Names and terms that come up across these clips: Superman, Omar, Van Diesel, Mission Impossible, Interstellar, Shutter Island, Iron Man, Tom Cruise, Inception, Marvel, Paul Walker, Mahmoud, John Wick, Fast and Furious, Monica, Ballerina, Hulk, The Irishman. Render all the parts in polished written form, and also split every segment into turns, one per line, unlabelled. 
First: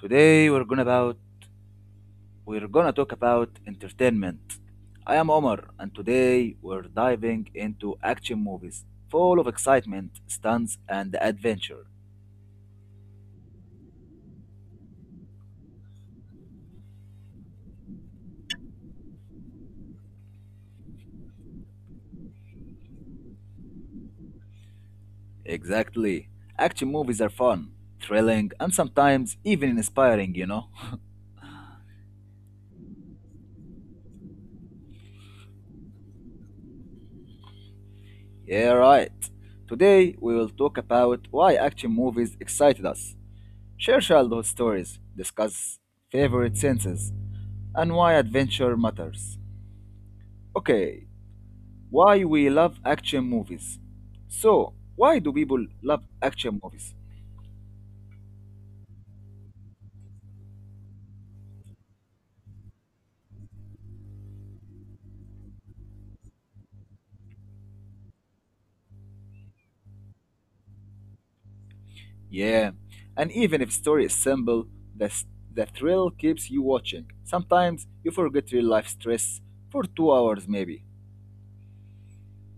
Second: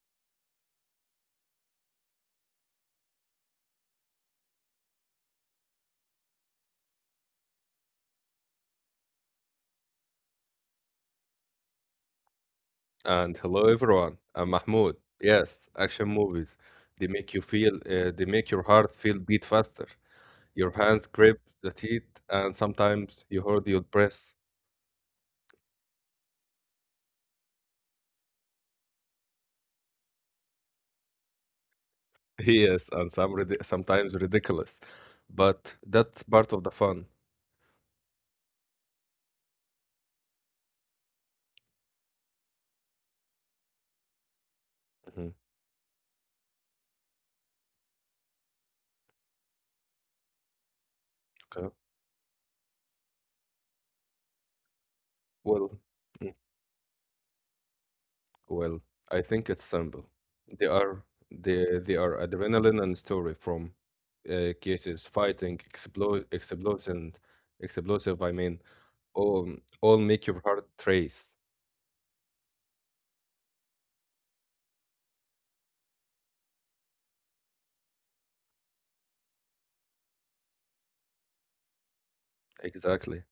Today we're gonna about we're gonna talk about entertainment. I am Omar and today we're diving into action movies full of excitement, stunts and adventure.
And hello everyone. I'm Mahmoud. Yes, action movies. They make your heart feel beat faster. Your hands grip the teeth, and sometimes you hold your breath.
Exactly. Action movies are fun, thrilling and sometimes even inspiring.
Yes, and sometimes ridiculous. But that's part of the fun.
Yeah, right. Today we will talk about why action movies excited us, share childhood
Mhm.
stories, discuss favorite senses, and why adventure matters.
Okay.
Okay, why we love action movies. So,
Well,
why do people love action movies?
Well, I think it's simple. They are they are adrenaline and story from cases fighting explosive. I mean, all all make your heart race.
Yeah, and even if story is simple, the, s- the thrill keeps you watching. Sometimes you forget real life stress for 2 hours maybe.
Exactly.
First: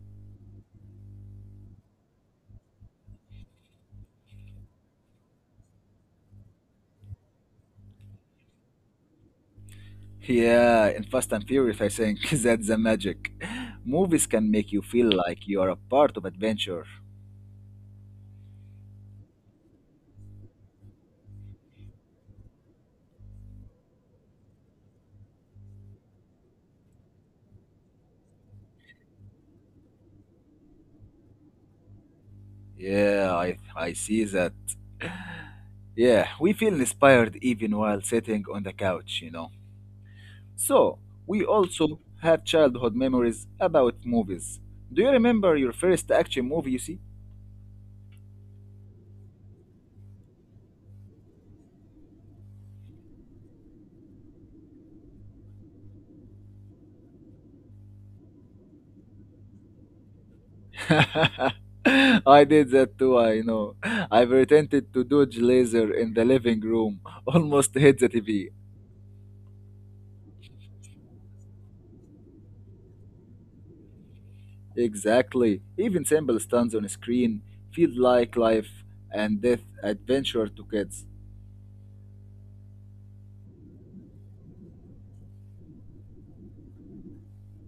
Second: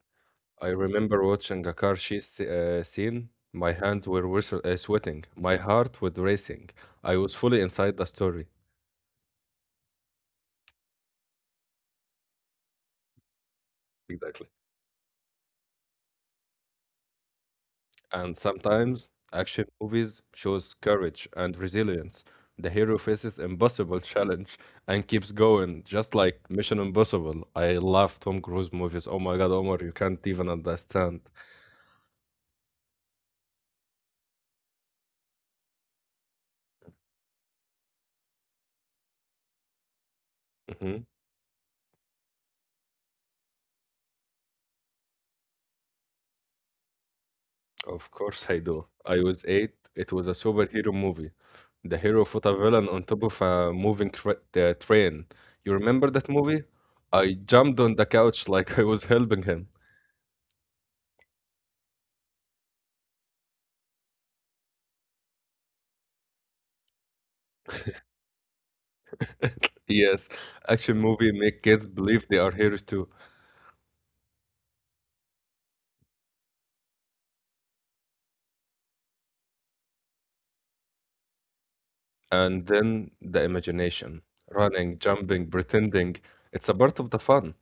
I remember watching a car chase scene. My hands were whistle sweating. My heart was racing. I was fully inside the story.
Yeah, in Fast and Furious, I think that's the magic. Movies can make you feel like you are a part of adventure.
And sometimes action movies shows courage and resilience. The hero faces impossible challenge and keeps going, just like Mission Impossible. I love Tom Cruise movies. Oh my God, Omar, you can't even understand.
Yeah, I see that. Yeah, we feel inspired even while sitting on the couch. So,
Mhm.
we also have childhood memories about movies. Do you remember your first action movie you see?
Of course I do. I was 8. It was a superhero movie. The hero fought a villain on top of a moving train. You remember that movie? I jumped on the couch, like I was helping him.
I did that too, I know. I pretended to dodge laser in the living room, almost hit the TV.
Yes, action movie make kids believe they are heroes too.
Exactly. Even simple stunts on screen feel like life and death adventure to kids.
And then the imagination, running, jumping, pretending. It's a part of the fun.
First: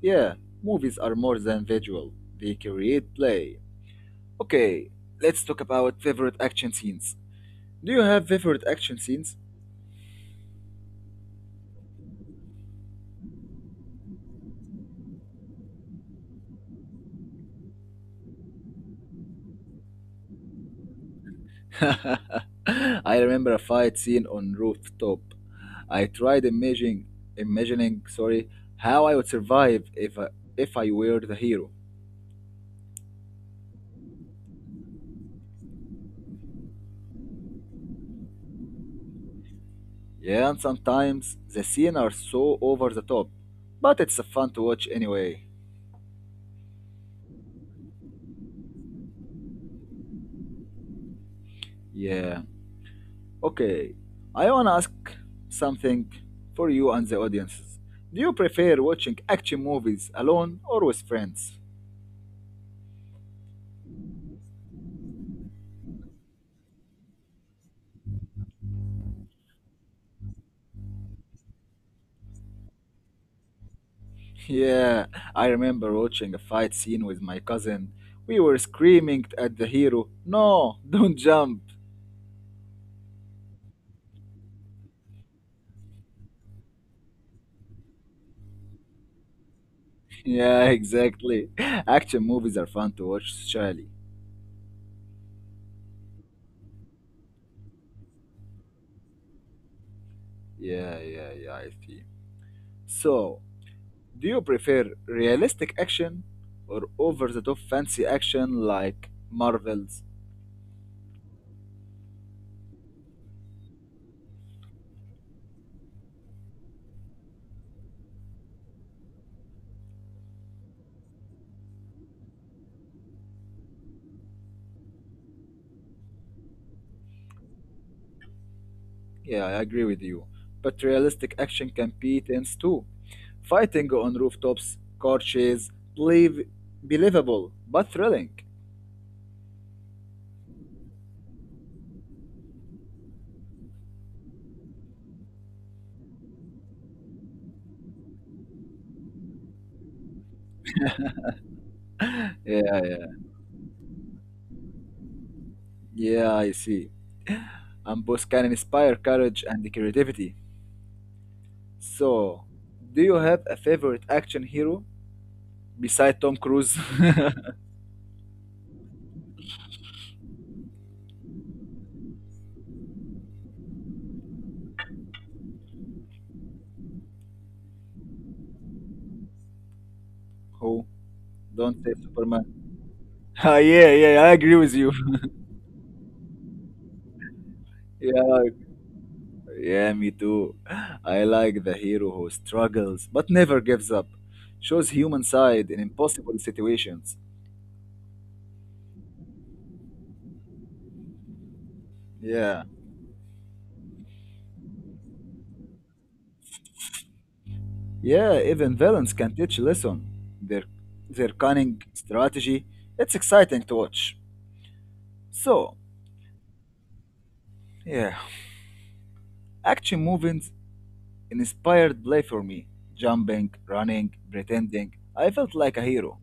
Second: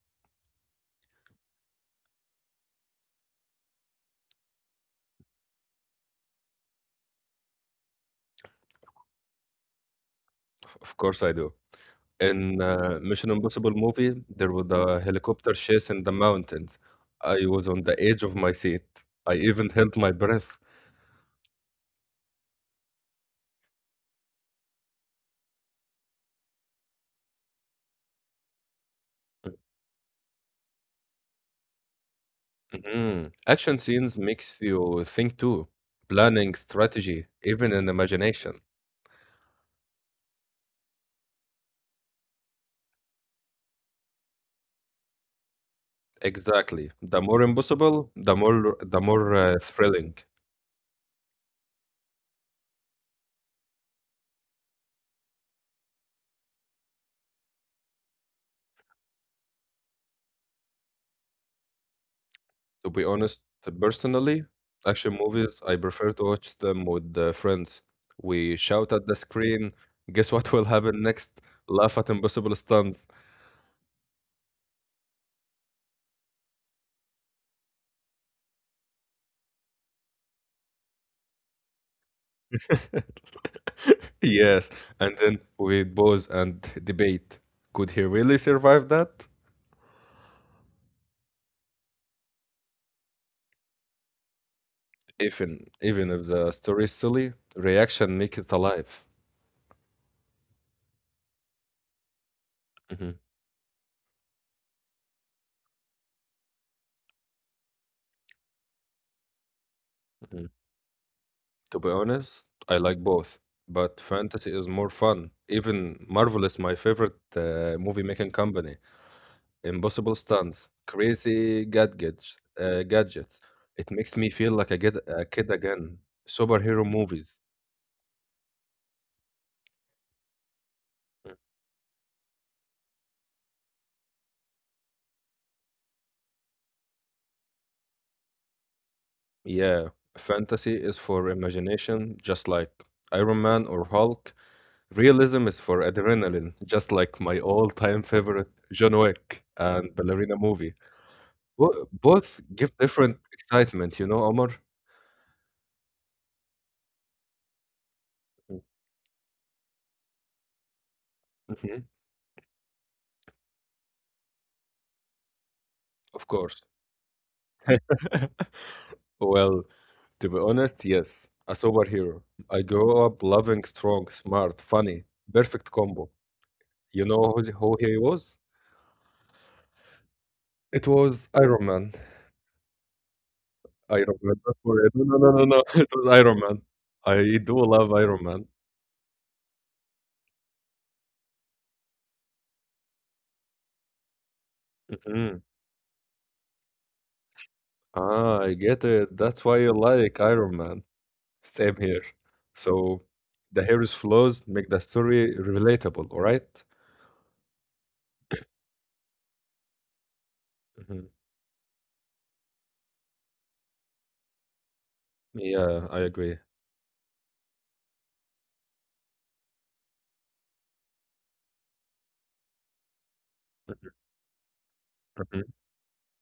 Yeah, movies are more than visual. They create play. Okay, let's talk about favorite action scenes. Do you have favorite action scenes?
Of course, I do. In Mission Impossible movie, there was a helicopter chase in the mountains. I was on the edge of my seat. I even held my breath.
I remember a fight scene on rooftop. I tried imagining, how I would survive if I were the hero.
Mhm. Action scenes makes you think too. Planning, strategy, even in imagination.
Yeah, and sometimes the scenes are so over the top, but it's fun to watch anyway.
Exactly. The more impossible, the more the more thrilling.
Yeah. Okay. I wanna ask something for you and the audiences. Do you prefer watching action movies alone or with friends?
To be honest, personally, action movies, I prefer to watch them with friends. We shout at the screen, guess what will happen next? Laugh at impossible stunts.
Yeah, I remember watching a fight scene with my cousin. We were screaming at the hero, no, don't jump.
Yes, and then we pause and debate. Could he really survive that?
Yeah, exactly. Action movies are fun to watch, Charlie.
Even if the story is silly, reaction make it alive.
Yeah, yeah, yeah, I see.
Mhm,
So, do you prefer realistic action or over the top fancy action like Marvel's?
mhm. To be honest, I like both, but fantasy is more fun. Even Marvel is my favorite movie making company. Impossible stunts, crazy gadgets. It makes me feel like a kid again. Superhero movies,
Yeah, I agree with you. But realistic action can be tense too. Fighting on rooftops, car chase, believe, believable, but thrilling.
yeah. Fantasy is for imagination, just like Iron Man or Hulk. Realism is for adrenaline, just like my all-time favorite John Wick and Ballerina movie. Both
Yeah,
give
yeah,
different excitement, you know, Omar.
yeah, I see. And both can inspire courage and creativity.
Mhm.
So, do you have a favorite action hero beside Tom Cruise?
Well, to be honest, yes, a superhero. I grew up loving strong, smart, funny, perfect combo. You know who he was? It
Who?
was Iron
Don't
Man.
say Superman. Ah, yeah,
Iron
yeah, I
Man.
agree with you.
Don't No, no, no, no, no. It was Iron Man. I do love Iron
Yeah,
Man.
yeah, me too. I like the hero who struggles but never gives up, shows human
Hmm.
side in impossible situations.
Ah, I get it. That's why I like Iron Man. Same here.
Yeah,
So the hero's flaws make the story relatable, all right?
yeah, even villains can teach lesson. Their their cunning strategy. It's exciting to watch. So,
Yeah, I agree.
yeah. Action movies inspired play for me. Jumping, running, pretending. I
Mm-hmm.
felt like a hero.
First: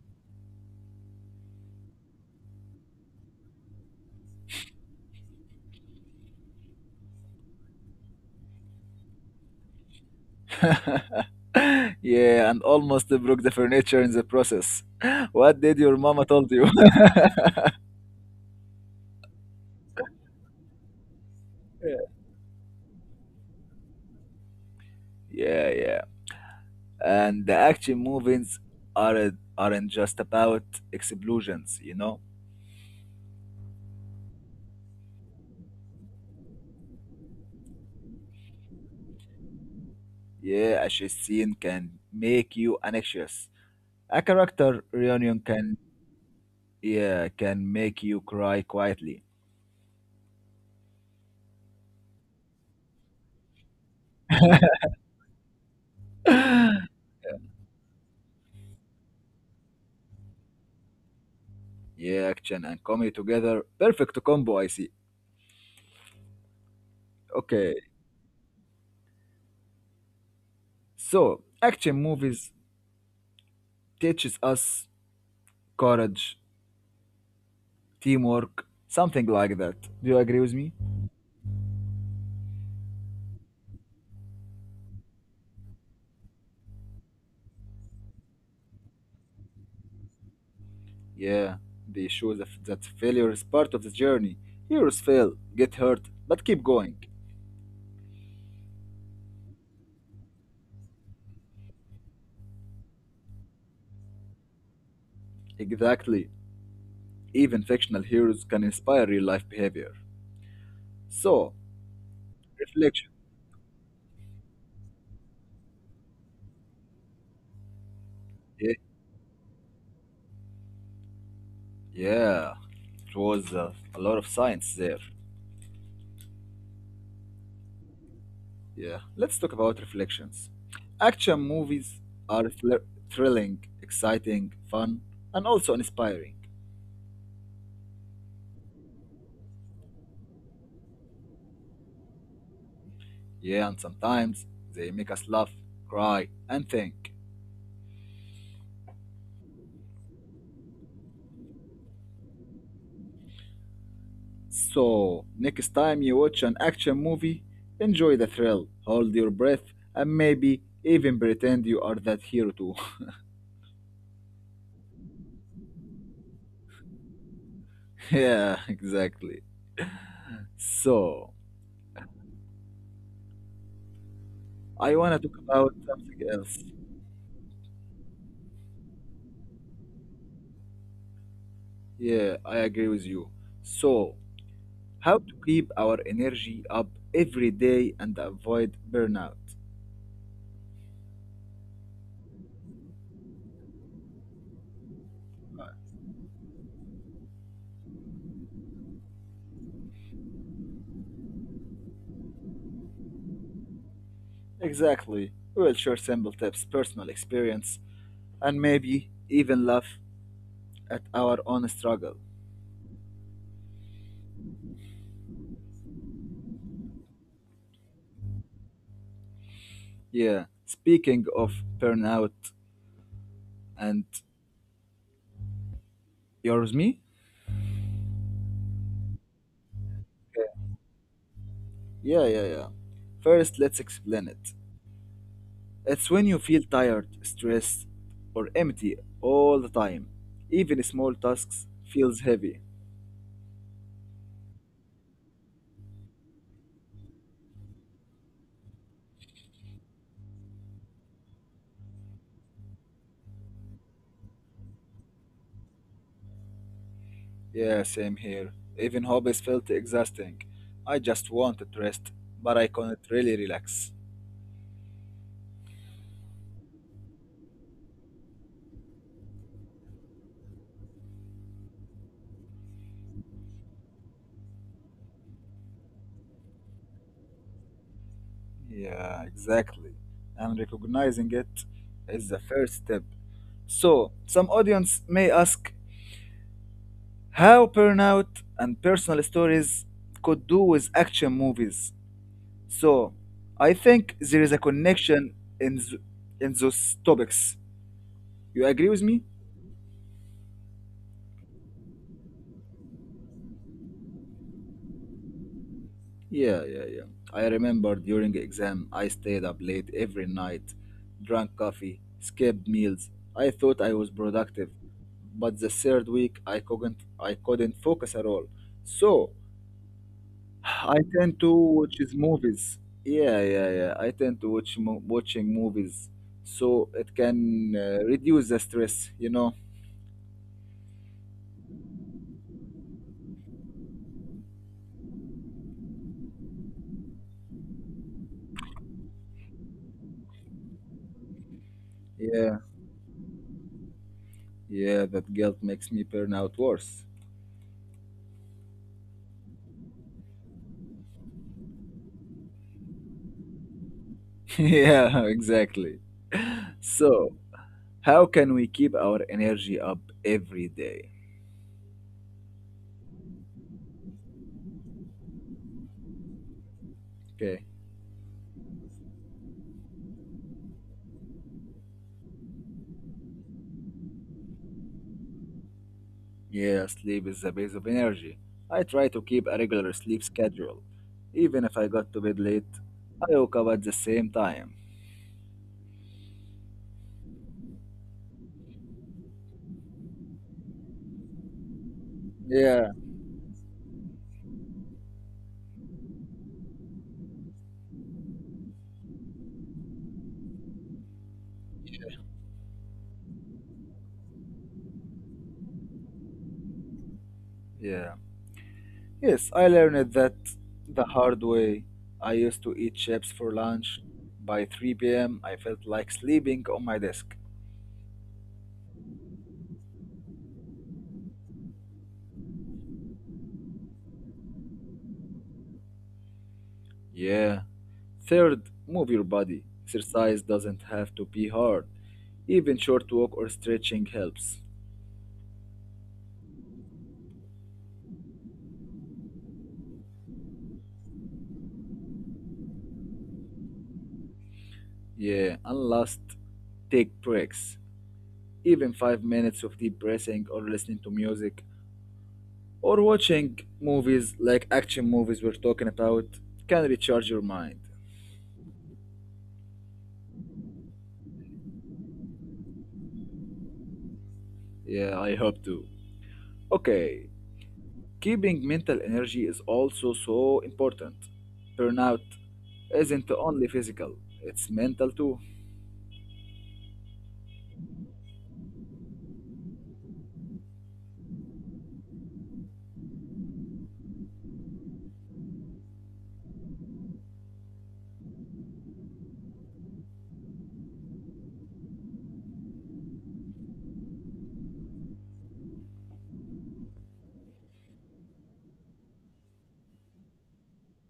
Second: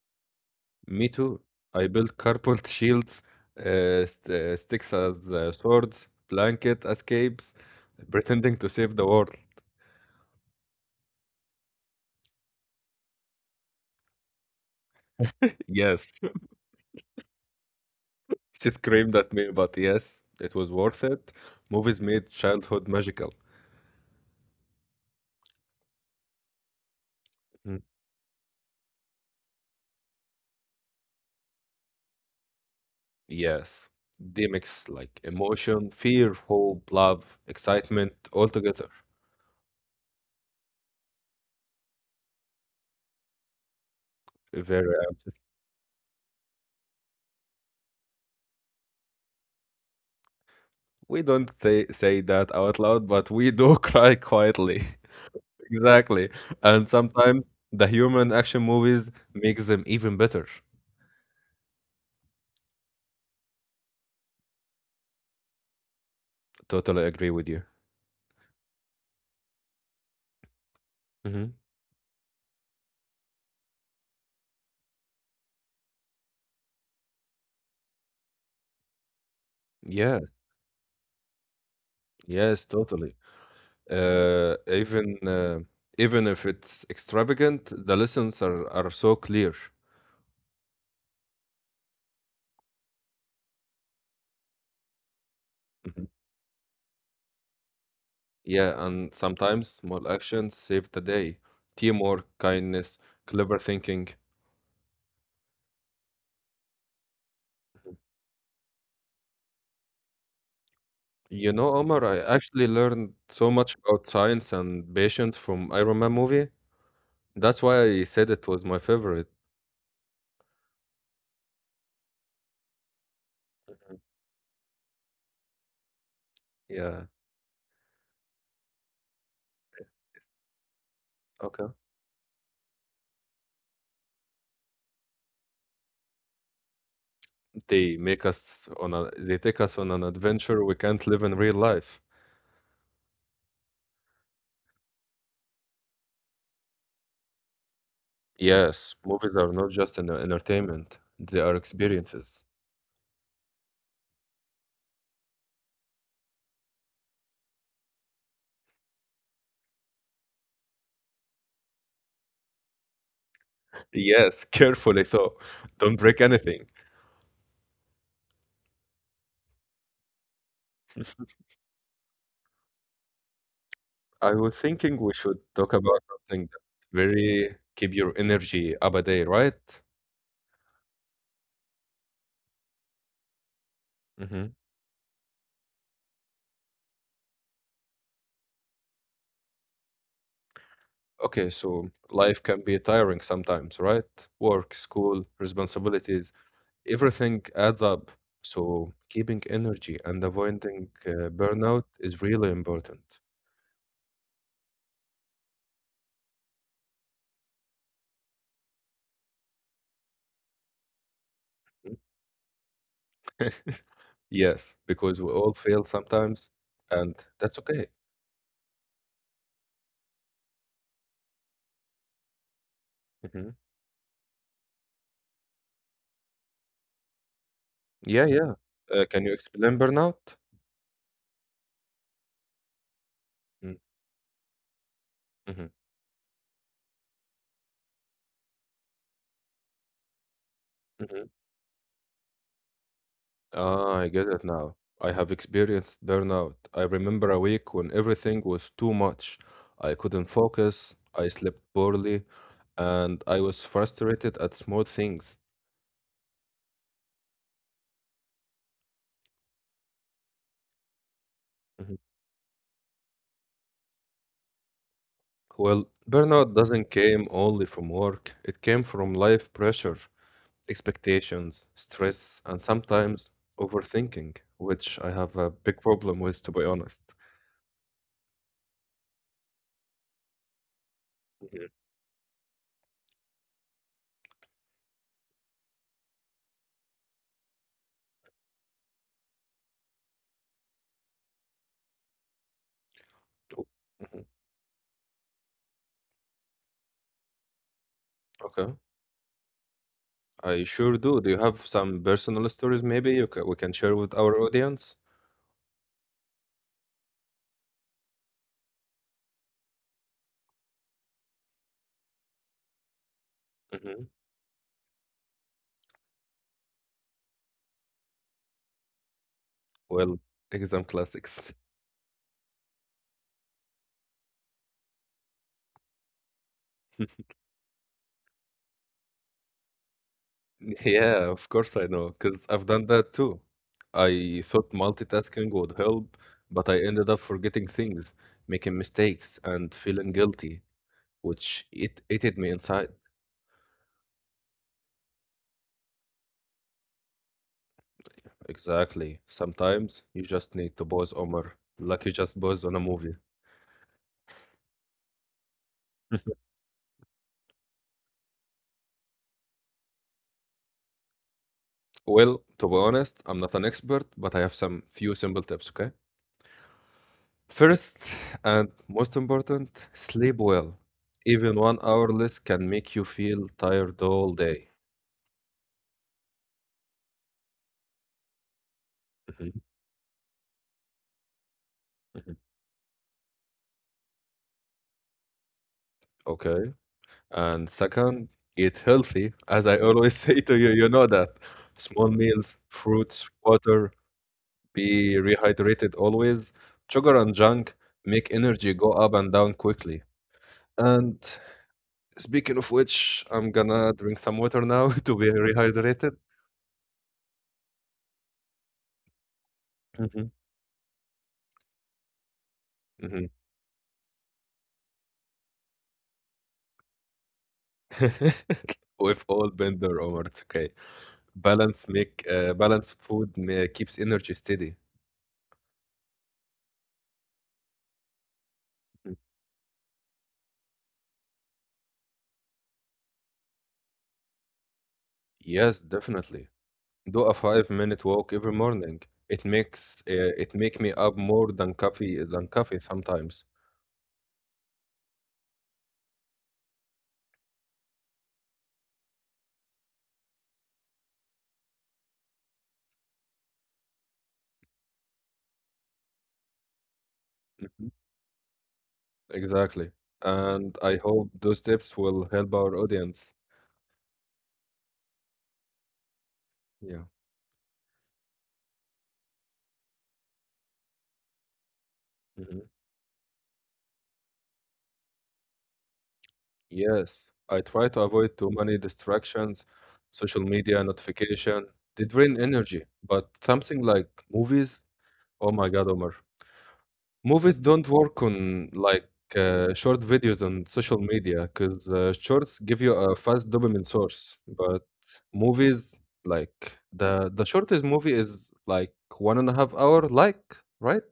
Me too. I built carport shields, sticks as swords, blanket as capes, pretending to save the world.
Yeah, and almost broke the furniture in the process. What did your mama told you?
She screamed at me, but yes, it was worth it.
Yeah,
Movies made childhood magical.
yeah. And the
Mm.
action movies aren't just about explosions.
Yes, they mix like emotion, fear, hope, love, excitement all together.
Yeah, a chase scene can make you anxious. A character
Very anxious.
reunion can yeah, can make you cry quietly.
We don't say that out loud, but we do cry quietly. Exactly. And sometimes the humor in action movies makes them even better.
Yeah, action and comedy together. Perfect combo, I see.
Totally agree with you.
Okay, so
Hmm.
action movies teaches us courage, teamwork, something like
Yeah,
that. Do you agree with me?
yes, totally. Uh, even uh, even if it's extravagant, the lessons are so clear.
Yeah, they show that failure is part of the journey. Heroes fail, get hurt, but keep going.
Yeah, and sometimes small actions save the day. Teamwork, kindness, clever thinking.
Exactly. Even fictional heroes can inspire real life behavior.
You know, Omar,
So,
I actually learned so
reflection.
much about science and patience from Iron Man movie. That's why I said it was my
Yeah,
favorite.
yeah, it was a lot of science there.
Yeah.
Yeah, let's talk about reflections. Action movies are thrilling, exciting, fun, and also inspiring.
They take us on an adventure we can't live in real life.
Yeah, and sometimes they make us laugh, cry, and think.
Yes, movies are not just an entertainment, they are experiences.
So, next time you watch an action movie, enjoy the thrill, hold your breath, and maybe even pretend you are that hero too.
Yes, carefully though. Don't break anything.
Yeah, exactly. So,
I was thinking
I
we
want
should
to talk
talk
about
about
something else.
very keep your energy up a day, right?
Yeah, I agree with you. So,
Mm-hmm.
how to keep our energy up every day and avoid burnout.
Okay, so life can be tiring sometimes, right? Work, school, responsibilities, everything adds up. So keeping energy and avoiding burnout is really important.
Exactly. We will share simple tips, personal experience, and maybe even laugh at our own struggle.
Yes, because we all fail sometimes, and that's okay.
Yeah. Speaking of burnout
Hmm.
and yours, me?
Yeah, yeah. Can you explain burnout?
Yeah, yeah, yeah. First, let's explain it.
Mm-hmm.
It's when you feel tired, stressed, or empty all the time. Even small tasks feels heavy.
Ah, I get it now. I have experienced burnout. I remember a week when everything was too much. I couldn't focus, I slept poorly, and I was frustrated at small things.
Yeah, same here. Even hobbies felt exhausting. I just wanted
Mhm.
rest, but I couldn't really relax.
Well, burnout doesn't came only from work. It came from life pressure, expectations, stress, and sometimes overthinking, which I have a big problem with, to be honest.
Yeah, exactly. And recognizing it
Mhm.
is the first step. So, some audience may ask how burnout and personal stories could do with action movies. So,
O-
I think
mhm.
there is a connection in, th- in those topics. You
Okay,
agree with me?
I sure do. Do you have some personal stories maybe you ca we can share with our audience?
Yeah, yeah, yeah. I remember during exam, I stayed up late every night, drank coffee, skipped meals. I thought I
hmm
was productive, but the third week I couldn't focus at all. So
Well, exam
I
classic.
tend to watch is movies. Yeah, yeah, yeah. I tend to watching movies, so it can reduce the stress.
Yeah, of course I know, because I've done that too. I thought multitasking would help, but I ended up forgetting things, making mistakes, and feeling guilty, which it hit me.
Yeah, yeah. That guilt makes me burn out worse.
Exactly. Sometimes you just need to pause, Omar, like you just pause on a movie.
Yeah, exactly. So. How can we keep our energy up every day?
Well, to be honest, I'm not an expert, but I have some few simple tips, okay?
Okay.
First, and most important, sleep well. Even 1 hour less can make you feel tired all day.
Yeah, sleep is the base of energy. I try to keep
Mhm,
a regular sleep schedule. Even if I got to
mhm.
bed late, I woke up at the same time.
Okay. And second, eat healthy. As I always say to you, you know that. Small meals,
Yeah,
fruits, water. Be rehydrated always. Sugar and junk make energy go up and down quickly. And speaking of which, I'm gonna drink some water now to be rehydrated.
yeah. Yes, I
Mhm,
learned that the hard way. I used to eat
mhm.
chips for lunch. By 3 p.m., I felt like sleeping on my desk.
With all Bender Omar, it's okay. Balanced food keeps energy steady.
Yeah. Third, move your body. Exercise doesn't have to be hard. Even short walk or stretching helps.
Yes, definitely. Do a 5-minute walk every morning. It makes it make me up more than coffee sometimes.
Yeah, and last, take breaks. Even 5 minutes of deep breathing or listening to music or watching movies like action movies we're talking about can recharge your mind.
Mm-hmm. Exactly. And I hope those tips will help our audience.
Yeah, I hope to.
Yeah.
Okay, keeping mental energy is also so important. Burnout
Hmm.
isn't only physical, it's mental too.
Yes. I try to avoid too many distractions, social media notification. They drain energy. But something like movies, oh my God, Omar. Movies don't work on like short videos on social media because shorts give you a fast dopamine source. But movies, like the shortest movie is like 1.5 hour, like, right?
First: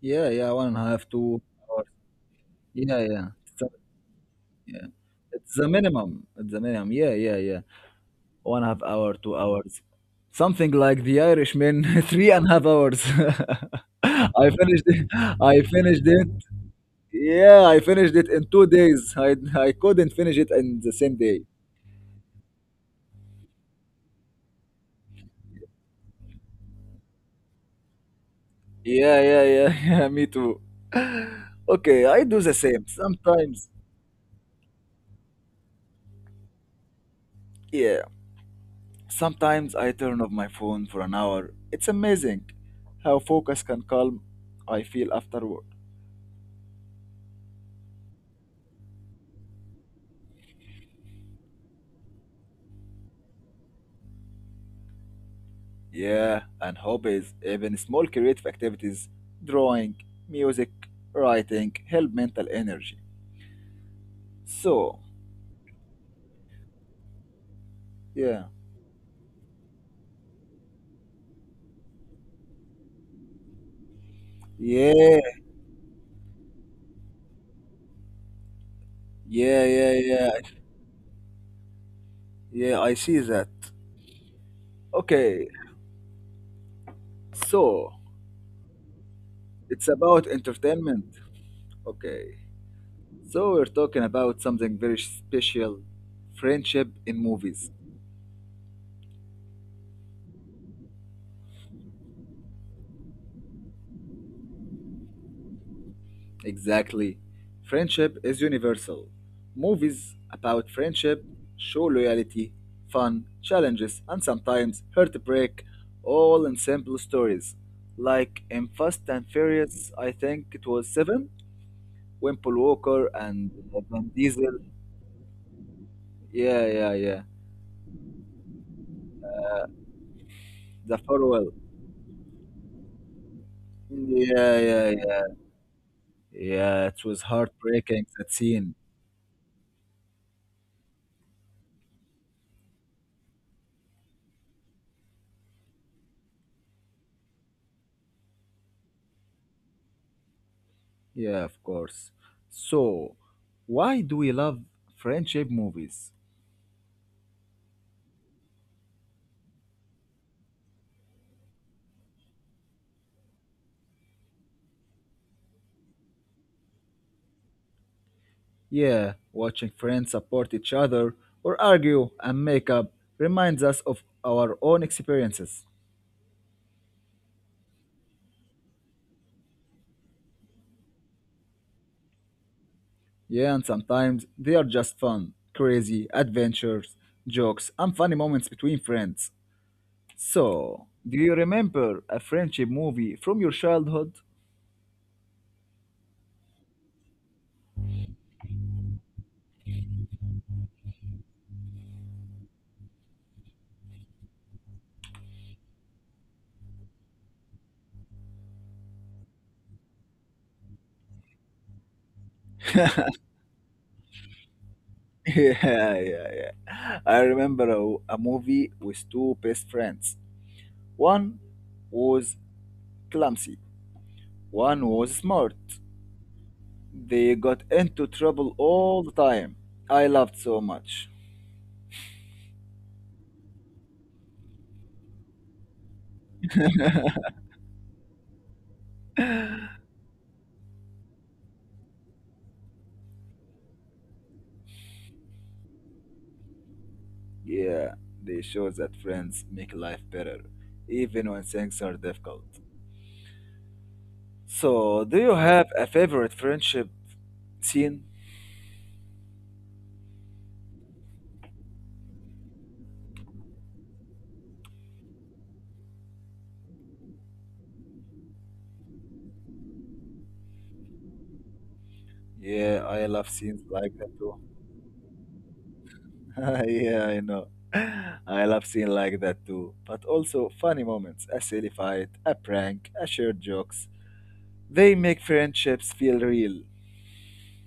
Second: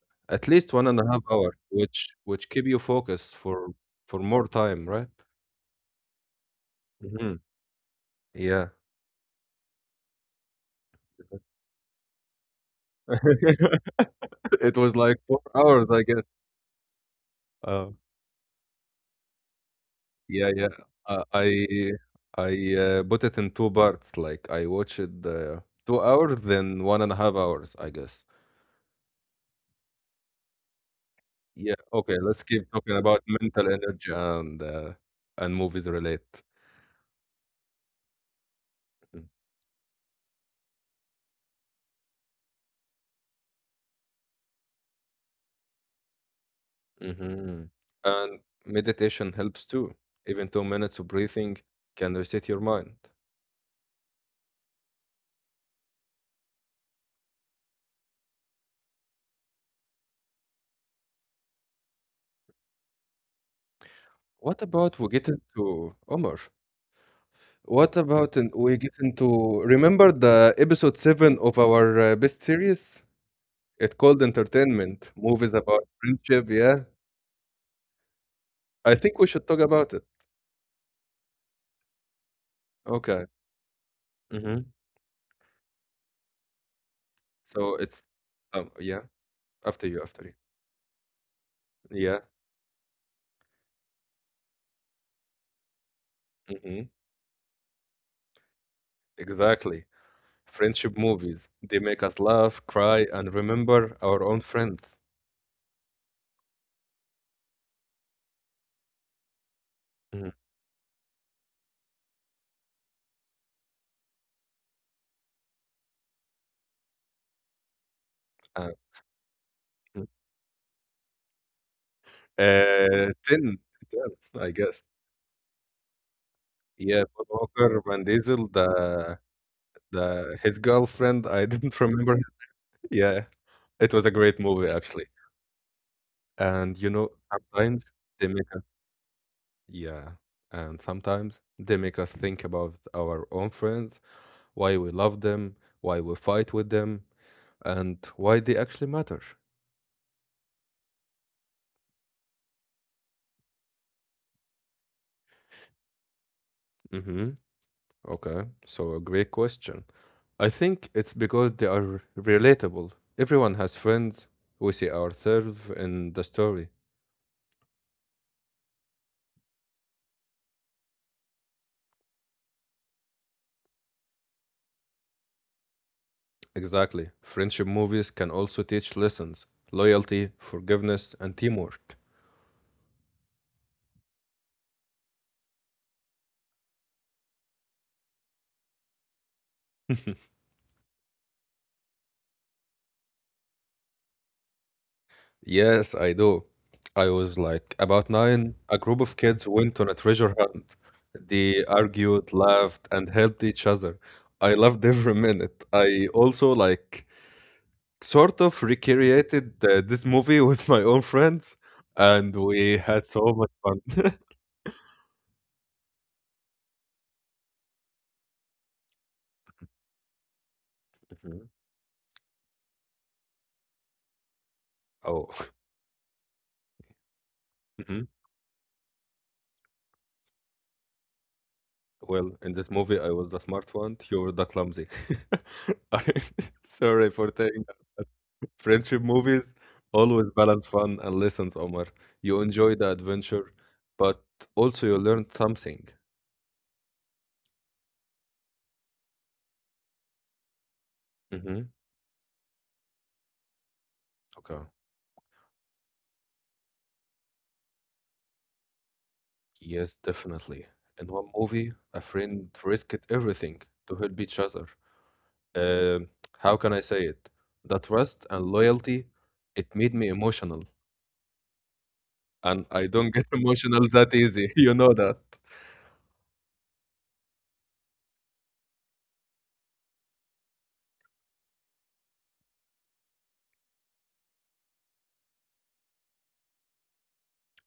Yeah,
At
yeah, one
least
and a
one and a
half,
half one
two
hour,
hours.
which keep you
Yeah, yeah.
focused for more
Yeah.
time, right?
It's the minimum. It's the minimum. Yeah, yeah,
Mhm.
yeah. One
Yeah.
half hour, 2 hours, something like The Irishman, 3.5 hours. I
It
finished
was
it.
like
I
hours.
finished it. Yeah, I finished it in 2 days. I couldn't finish it in the same day.
I I put it in 2 parts, like, I watched the 2 hours, then 1.5 hours, I guess.
Yeah, yeah, yeah, yeah. Me too.
Yeah,
Okay,
okay,
I do
let's
the
keep
same.
talking about
Sometimes,
mental energy and movies relate.
yeah.
Mm.
Sometimes I turn off my phone for an hour. It's amazing how focus can calm I feel after work.
Mhm. And meditation helps too. Even 2 minutes of breathing can reset your mind.
Yeah, and hobbies, even small creative activities, drawing, music, writing, help mental energy.
What about
So,
to Omar. What about
yeah,
in, we get into, remember the episode 7 of our best series? It called Entertainment.
yeah,
It's about friendship. Yeah, I think we should talk
yeah, yeah,
about it.
yeah, yeah, I see that.
hmm
Okay,
So
so
it's, yeah,
it's
after you,
about
after,
entertainment.
yeah,
Okay, so we're talking about something very special,
hmm
friendship in movies.
exactly, friendship movies, they make us laugh, cry, and remember our own friends.
Exactly. Friendship is universal. Movies
Mhm.
about friendship show loyalty, fun, challenges, and sometimes heartbreak, all in simple stories. Like in Fast and Furious, I think it was Seven, when Paul Walker
Uh,
and
yeah,
Van Diesel. Yeah, yeah, yeah.
Walker Van Diesel, the his
The
girlfriend. I
farewell.
don't remember. Yeah, it was a great
Yeah,
movie,
yeah, yeah.
and
Yeah, it was
sometimes,
heartbreaking that scene.
yeah, and sometimes they make us think about our own friends, why we love them, why we fight with them, and why they actually matter.
Yeah, of course. So, why do we love friendship movies?
Mm-hmm. Okay, so a great question. I think it's because they are relatable. Everyone has friends. We see ourselves in the story.
Yeah, watching friends support each other or argue and make up reminds us of our own experiences.
Exactly. Friendship movies can also teach lessons, loyalty, forgiveness, and teamwork.
Yeah, and sometimes they are just fun, crazy adventures, jokes, and funny moments between friends. So, do you remember a friendship movie from your childhood?
Yes, I do. I was like about 9. A group of kids went on a treasure hunt. They argued, laughed, and helped each other. I loved every minute. I also like sort of recreated this movie with my own friends, and we had some fun.
Yeah, yeah, yeah. I remember a movie with two best friends. One
Mhm.
was clumsy, one was
Oh,
smart. They got
mhm.
into trouble all the time. I loved so much.
Well, in this movie, I was the smart one. You were the clumsy. I, sorry for taking. Friendship movies always balance fun and lessons, Omar. You enjoy the adventure, but also you learn something.
Yeah, they show that friends make life better, even when
Hmm.
things are difficult.
Okay.
So, do you have a favorite friendship scene?
Yes, definitely. In one movie, a friend risked everything to help each other. Uh, how can I say it? The trust and loyalty, it made me emotional. And
Yeah,
I
I
don't get
love scenes
emotional
like
that
that too.
easy. You know that.
Yeah, I know. I love scenes like that too. But also funny moments, a silly fight, a prank, a shared jokes. They make friendships feel real.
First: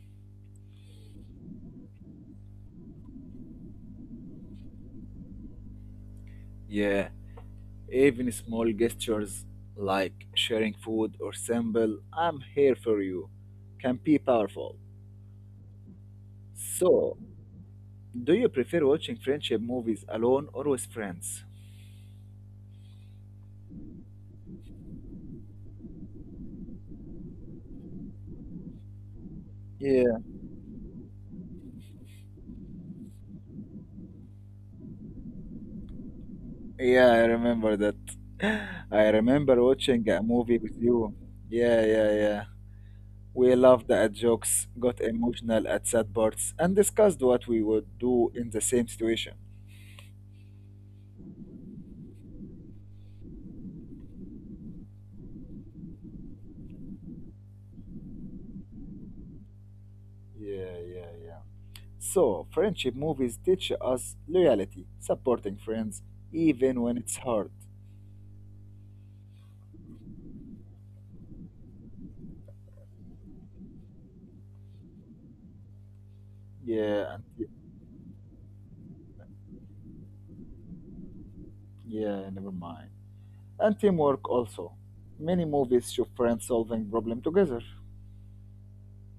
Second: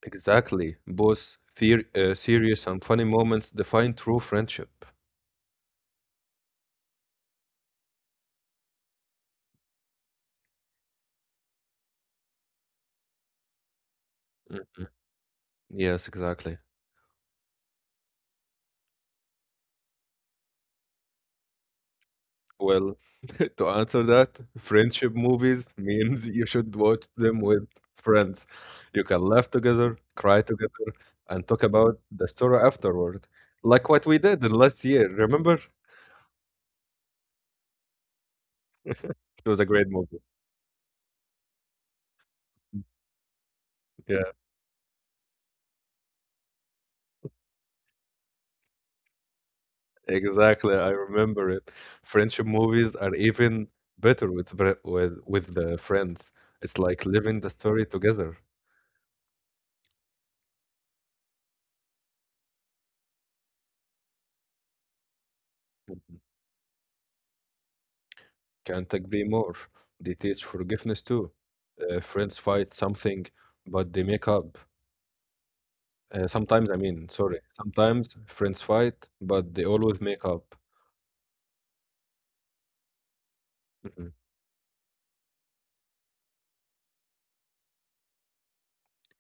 Exactly. Both serious and funny moments define true friendship.
Yeah. Even small gestures like sharing food or simple "I'm here for you" can be powerful.
Mhm. Yes, exactly.
So, do you prefer watching friendship movies alone or with friends?
Well, to answer that, friendship movies means you should watch them with friends. You can laugh together,
Yeah,
cry together, and talk about the story afterward, like what we did last year. Remember?
yeah, I remember that. I
It was
remember
a great
watching a
movie.
movie with you. Yeah, yeah, yeah. We laughed at
Yeah,
jokes, got emotional at sad parts, and discussed what we would do in the same situation.
exactly. I remember it. Friendship movies are even better with the friends. It's like living the story together.
Yeah, yeah, yeah. So, friendship movies teach us loyalty, supporting friends, even when it's hard.
Can't agree more. They teach forgiveness too. Friends fight something, but they make up. Sometimes, I mean,
Yeah,
sorry,
and
sometimes friends fight, but they always make up.
yeah, never mind. And
Mhm.
teamwork also. Many movies show friends solving problem together.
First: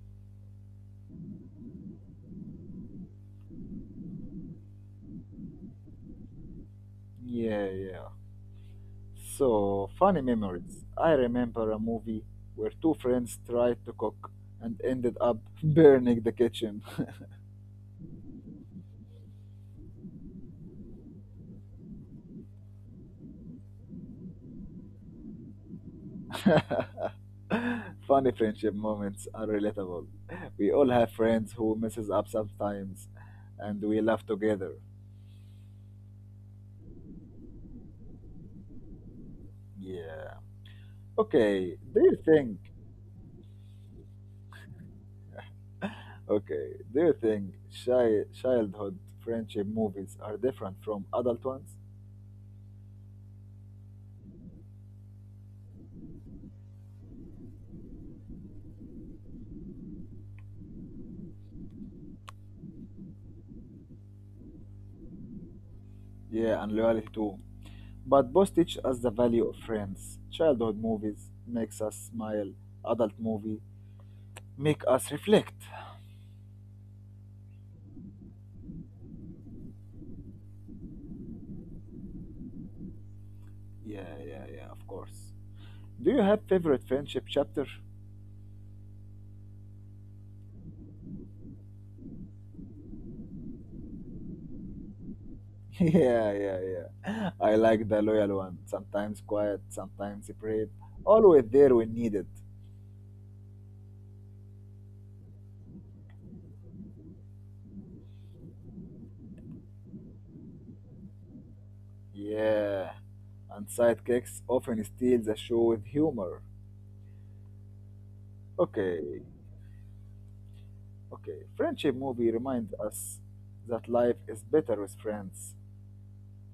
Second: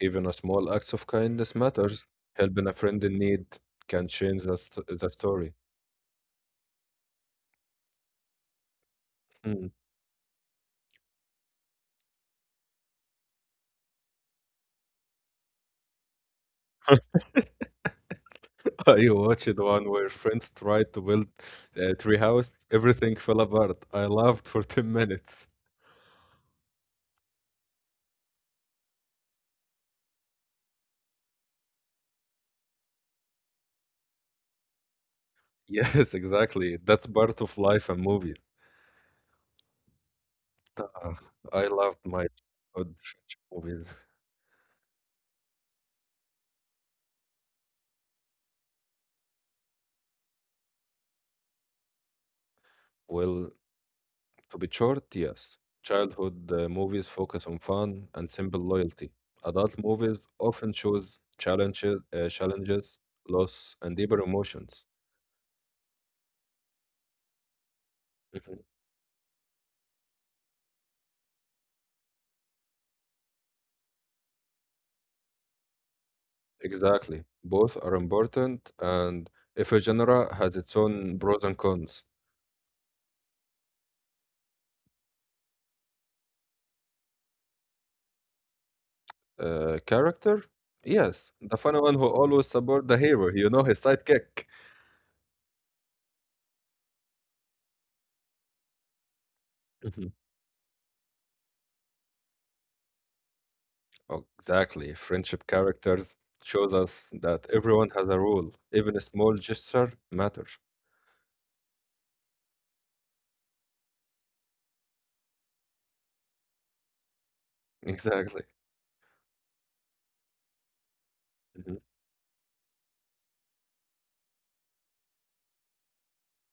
Even a small acts of kindness matters. Helping a friend in need can change the story.
Yeah, yeah.
Hmm.
So, funny memories. I remember a movie where two friends tried to cook and ended up burning the kitchen.
I watched one where friends tried to build a tree house. Everything fell apart. I laughed for 10 minutes.
Funny friendship moments are relatable. We all have friends who messes up sometimes and we laugh together.
Yes, exactly. That's part of life and movies.
Yeah.
Ah, I
Okay. Do
loved
you
my
think?
childhood French movies.
Okay. Do you childhood friendship movies are different from adult ones?
Well, to be short, yes. Childhood movies focus on fun and simple loyalty. Adult movies often choose challenges, loss, and deeper emotions.
Yeah, and loyalty too. But both teach us the value of friends. Childhood movies makes us smile. Adult movie make us reflect.
Exactly. Both are important, and if a genre has its own pros and cons,
Yeah, yeah, yeah. Of course. Do you have favorite friendship chapter?
character, yes, the funny one who always support the hero, you know, his sidekick.
Yeah, yeah, yeah. I like the loyal one. Sometimes quiet,
Mhm.
sometimes brave. Always there when needed.
Oh, exactly. Friendship characters shows us that everyone has a role. Even a small gesture matters.
Yeah, and sidekicks often steal the show with humor.
Exactly.
Okay, okay. Friendship movie reminds us that life is better with friends.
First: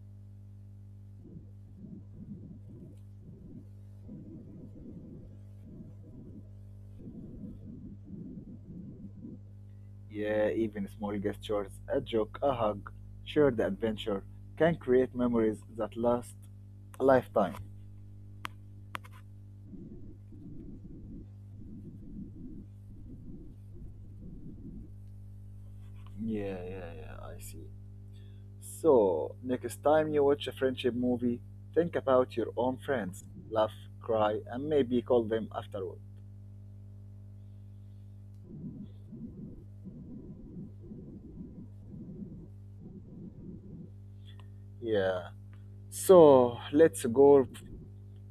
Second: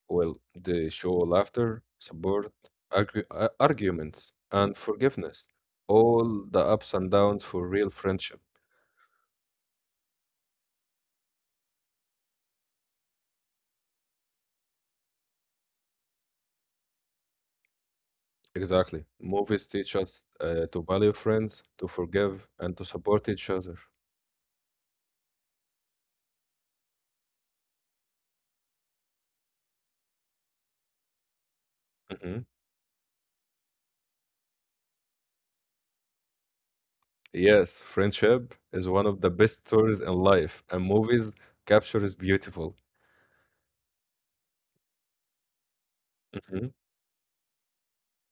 Well, they show laughter, support, arguments, and forgiveness. All the ups and downs for real friendship.
Yeah, even small gestures, a joke, a hug, shared adventure can create memories that last a lifetime.
Exactly. Movies teach us to value friends, to forgive, and to support each other.
Yeah, yeah, yeah, I see. So, next time you watch a friendship movie, think about your own friends, laugh, cry, and maybe call them afterward.
Yes, friendship is one of the best stories in life, and movies capture is beautiful.
Yeah. So, let's go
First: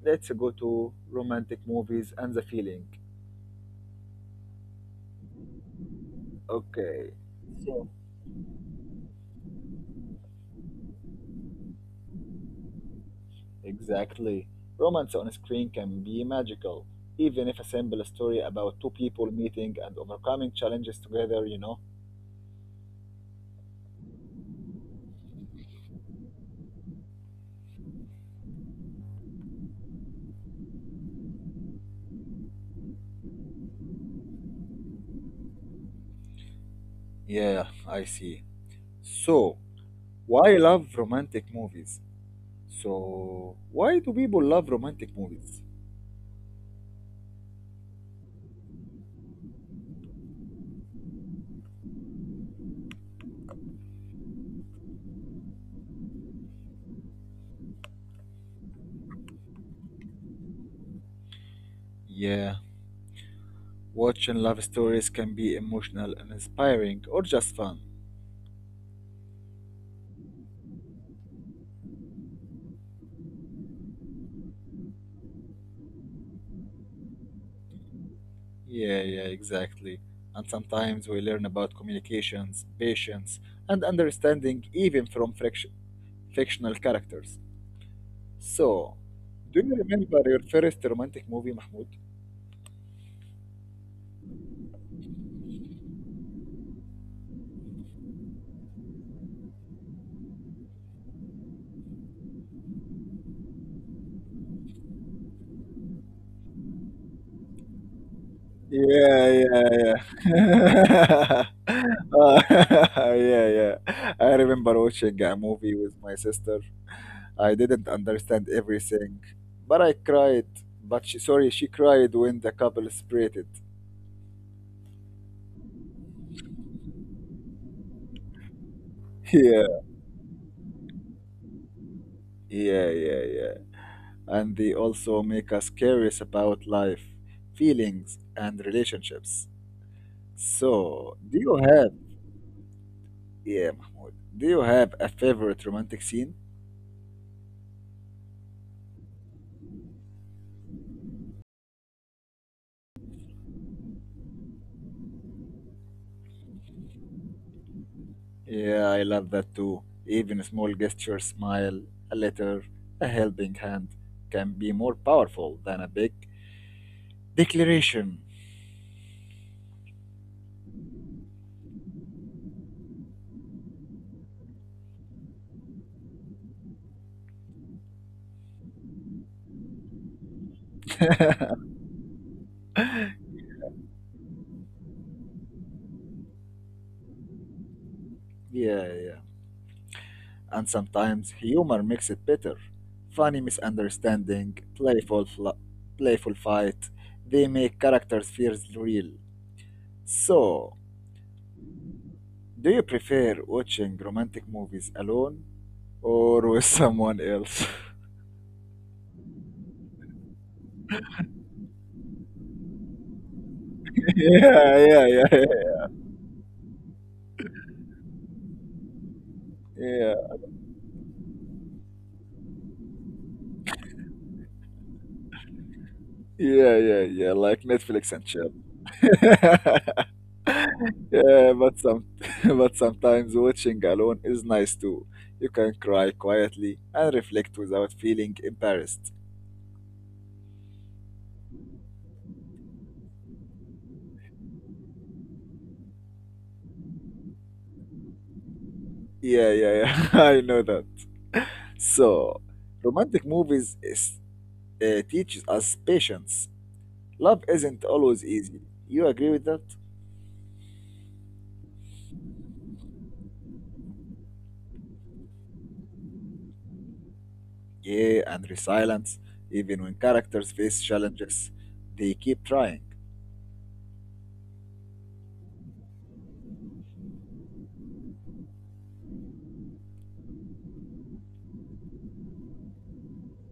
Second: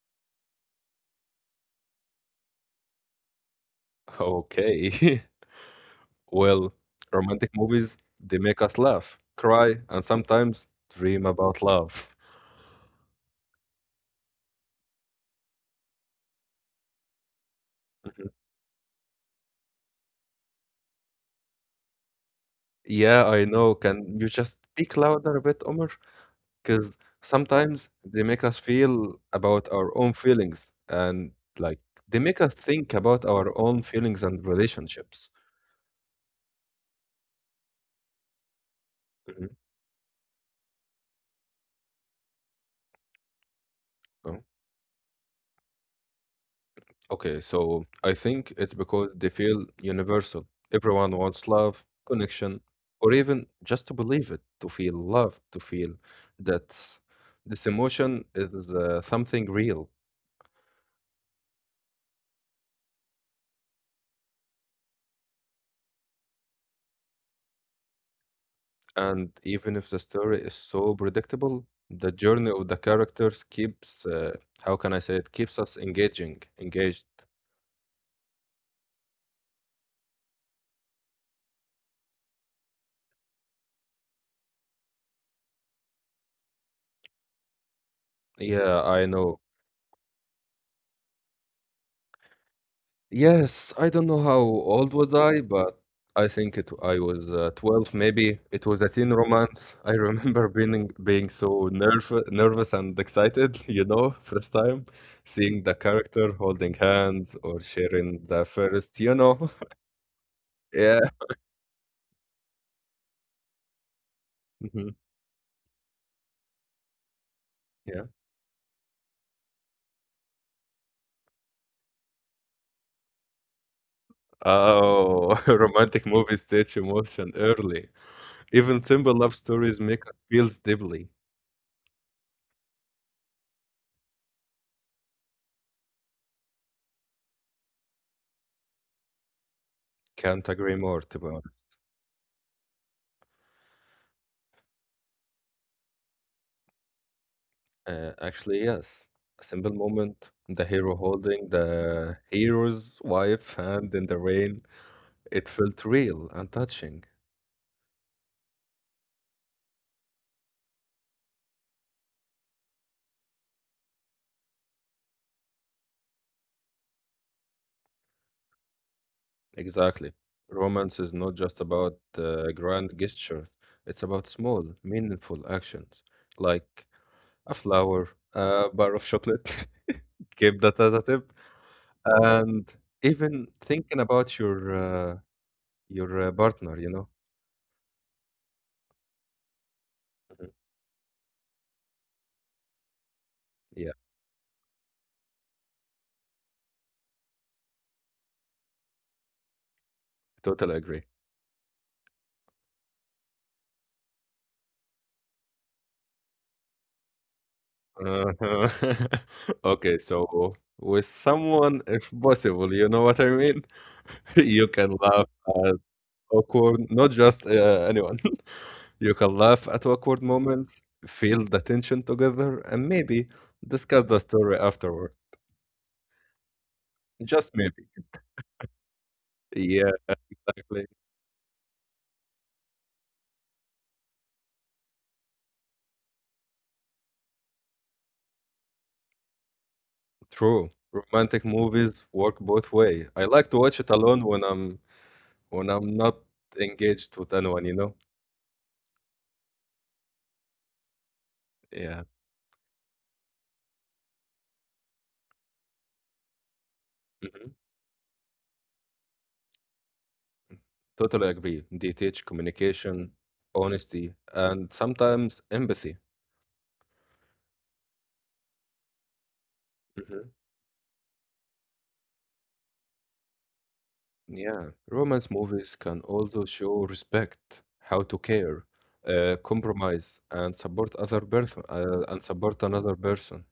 Let's go to romantic movies and the feeling.
Okay. Well,
Okay,
romantic
so
movies, they make us laugh, cry, and sometimes dream about love.
exactly. Romance on screen can be magical, even if a simple story about two people meeting and overcoming challenges together, you know?
Yeah, I know. Can you just speak louder a bit, Omar? Because sometimes they make us feel about our own feelings and like they make us think about our own feelings and relationships.
Yeah, I see.
Mhm.
So, why love romantic movies? So, why do people love romantic movies?
Okay, so I think it's because they feel universal. Everyone wants love, connection, or even just to believe it, to feel love, to feel that this emotion is something real.
Yeah, watching love stories can be emotional and inspiring or just fun.
And even if the story is so predictable, the journey of the characters keeps, how can I say it, keeps us engaged.
Yeah, yeah, exactly. And sometimes we learn about communications, patience, and understanding even from fictional characters.
Yeah,
So,
I know.
do you remember your first romantic movie, Mahmoud?
Yes, I don't know how old was I, but I was 12 maybe. It was a teen romance. I remember being so nerve nervous and excited, you know, first time seeing the character holding hands or sharing the first, you
Yeah,
know.
yeah, yeah. Uh, yeah, yeah. I remember watching a movie with my sister. I didn't
Mhm.
understand everything, but I cried. But she, sorry, she cried when the couple separated.
Oh, romantic movies teach emotion early. Even simple love stories feels deeply.
Yeah, yeah, yeah, yeah, and they also make us curious about life, feelings, and relationships.
Can't agree more.
So, do you have yeah, do you have a favorite romantic scene?
Actually, yes. A simple moment, the hero holding the hero's wife hand in the rain. It felt real and touching.
Yeah, I love that too. Even a small gesture, smile, a letter, a helping hand can be more powerful than a big declaration.
Exactly. Romance is not just about grand gestures. It's about small, meaningful actions, like a flower, a bar of chocolate. Keep that as a tip. And even thinking about your partner, you know,
Yeah, yeah.
mhm.
And sometimes humor makes it better. Funny misunderstanding, playful fight, they make characters feel real. So,
Totally.
do you prefer watching romantic movies alone or with someone else?
Uh-huh. Okay, so with someone, if possible, you know what I mean?
Yeah, yeah, yeah, yeah,
Awkward, not just anyone. You can laugh at awkward
yeah,
moments, feel the tension together, and maybe discuss the story afterward.
yeah, yeah, yeah, like Netflix and chill.
Like,
Yeah, but some, but sometimes watching alone is nice too. You can cry quietly and reflect without feeling embarrassed.
true. Romantic movies work both way. I like to watch it alone when I'm not engaged with anyone, you know?
Yeah, yeah, yeah, I know that.
Yeah.
So, romantic movies teaches us patience. Love isn't always easy. You agree with that?
Totally agree. They teach communication, honesty, and sometimes empathy.
Yeah, and resilience. Even when
Mhm.
characters face challenges, they keep trying.
Yeah. Romance movies can also show respect, how to care, compromise, and support other person and support another person.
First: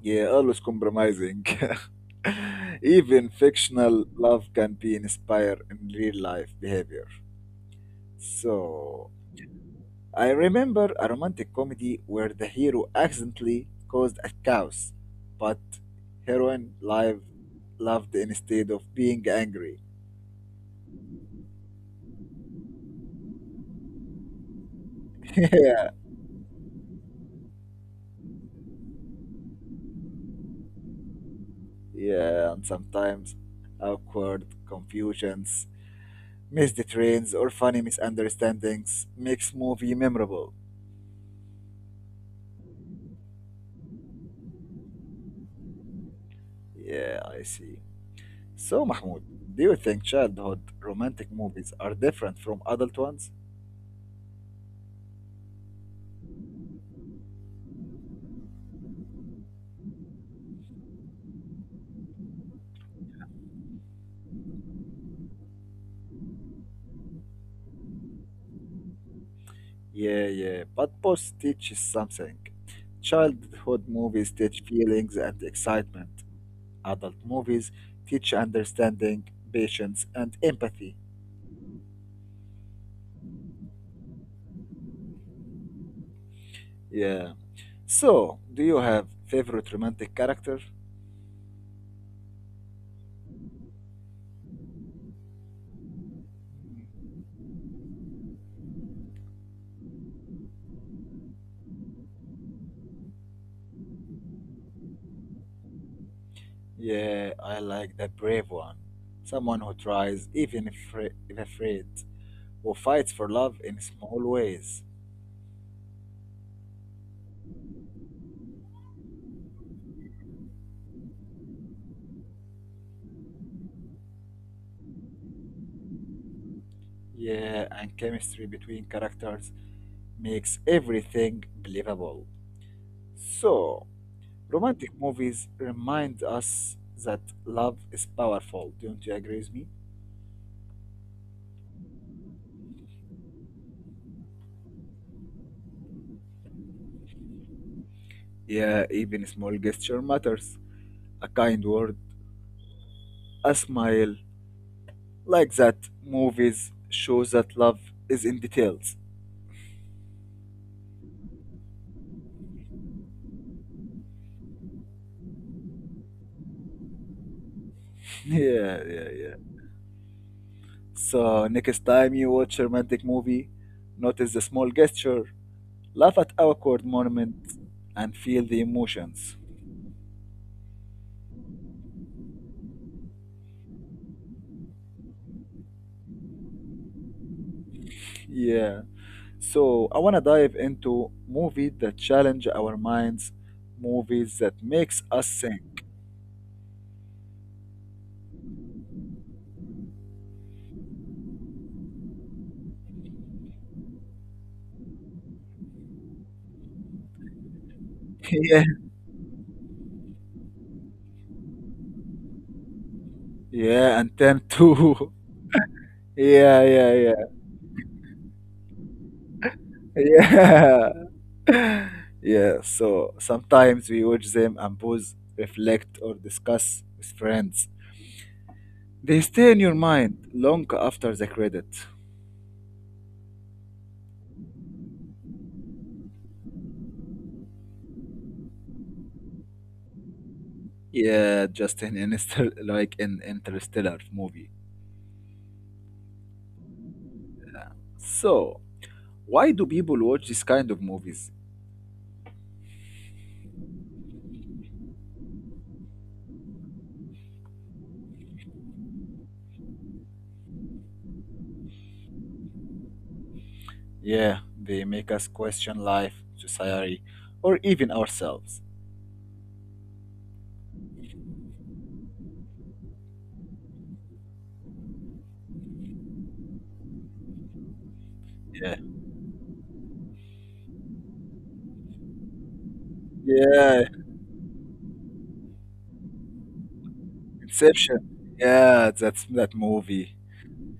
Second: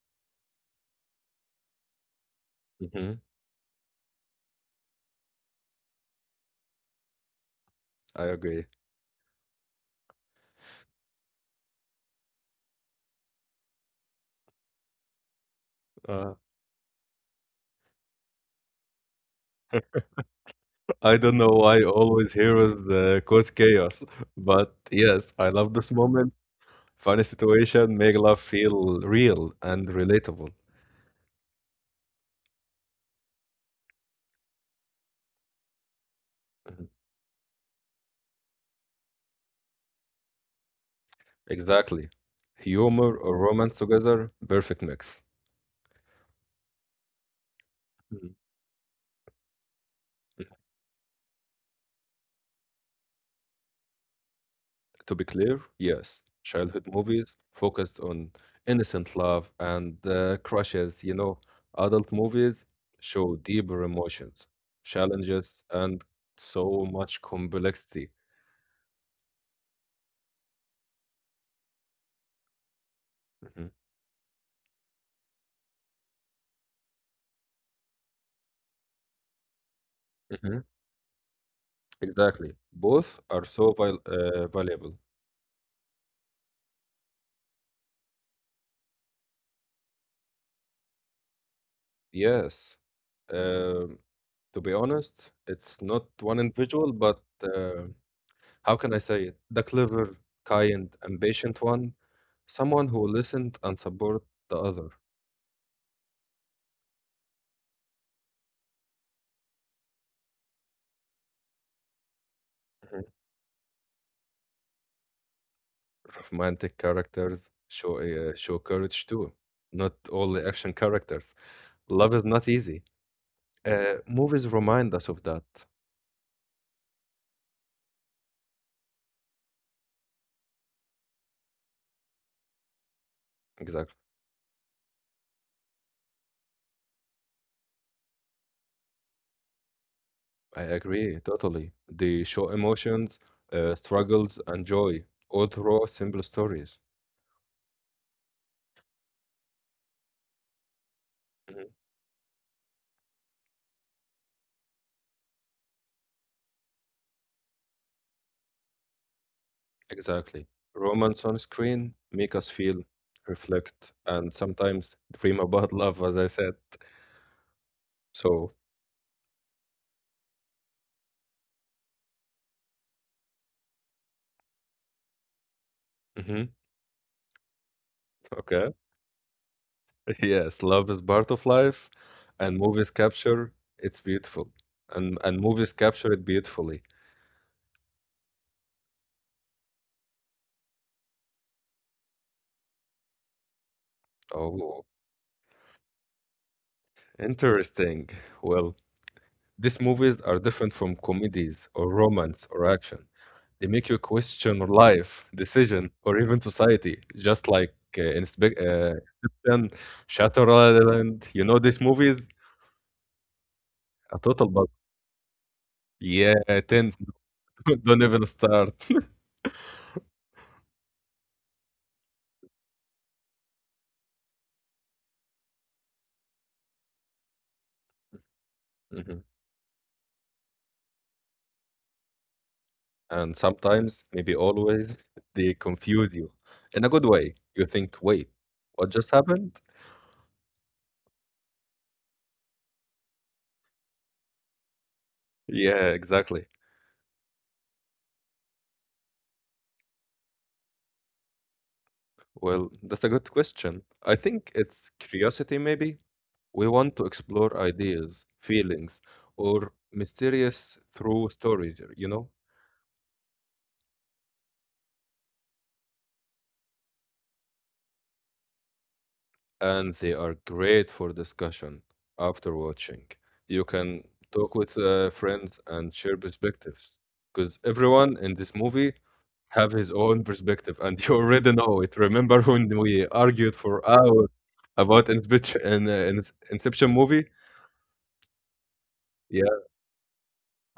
Yeah, always compromising.
Hmm.
Even fictional love can be inspired in real life behavior.
I agree.
So, I remember a romantic comedy where the hero accidentally caused a chaos, but
Uh,
heroine live loved instead of being angry.
I don't know why always heroes cause chaos, but yes, I love
yeah,
this moment. Funny situation make love feel real and relatable.
yeah, and sometimes awkward confusions missed trains or funny misunderstandings makes movie memorable.
Exactly. Humor or romance together, perfect mix.
Yeah, I see.
Mm.
So, Mahmoud, do you think childhood romantic movies are different from adult ones?
To be clear, yes, childhood movies focused on innocent love and crushes, you know, adult movies show deeper emotions, challenges, and so much complexity.
Yeah, yeah, but both teaches something. Childhood movies teach feelings and excitement. Adult movies teach understanding, patience, and empathy.
Exactly. Both are so valuable.
Yeah. So, do you have favorite romantic character?
Yes. Um to be honest, it's not one individual, but how can I say it? The clever, kind, and patient one. Someone who listened and support the other.
Yeah, I like the brave one. Someone who tries, even if afraid, who
Mhm.
fights for love in small ways.
Romantic characters show courage too. Not only action characters. Love is not easy. Movies remind us of that.
Yeah, and chemistry between characters makes everything believable. So,
Exactly.
romantic movies remind us that love is powerful. Don't you agree with me?
I agree totally. They show emotions, struggles, and joy, all through simple stories.
Yeah, even small gesture matters. A kind
Mhm.
word, a smile. Like that, movies show that love is in details.
Exactly. Romance on screen make us feel, reflect, and sometimes dream about love, as I said. So,
yeah, yeah, yeah. So, next time you watch a romantic movie, notice the small gesture, laugh at
hmm.
awkward moments, and feel the
Okay.
emotions.
Yes, love is part of life, and movies capture it's beautiful, and movies capture it beautifully.
Yeah. So, I want to dive into movies that challenge our minds, movies that makes us think.
Interesting. Well, these movies are different from comedies or romance or action. They make you question life, decision, or even society, just like uh, Inspe-
Yeah.
uh, Shutter Island. You know these movies?
Yeah, and
A
then
total but
too.
yeah,
Yeah, yeah,
10
yeah.
don't even start.
Yeah. Yeah, so sometimes we watch them and pause, reflect, or discuss with friends. They stay in your mind long after the credit.
And sometimes, maybe always, they confuse you in a good way. You think, wait, what just happened?
Like an interstellar movie.
Yeah, exactly.
So, why do people watch this kind of movies?
Well, that's a good question. I think it's curiosity, maybe. We want to explore ideas, feelings, or mysterious through stories, you know?
Yeah, they make us question life, society, or even ourselves.
And they are great for discussion after watching. You can talk with friends and share because everyone in this
Yeah,
movie have his own perspective, and you already know it. Remember when we argued
yeah,
for hours about Inception, in Inception movie?
Inception. Yeah, that's
Yeah,
that movie.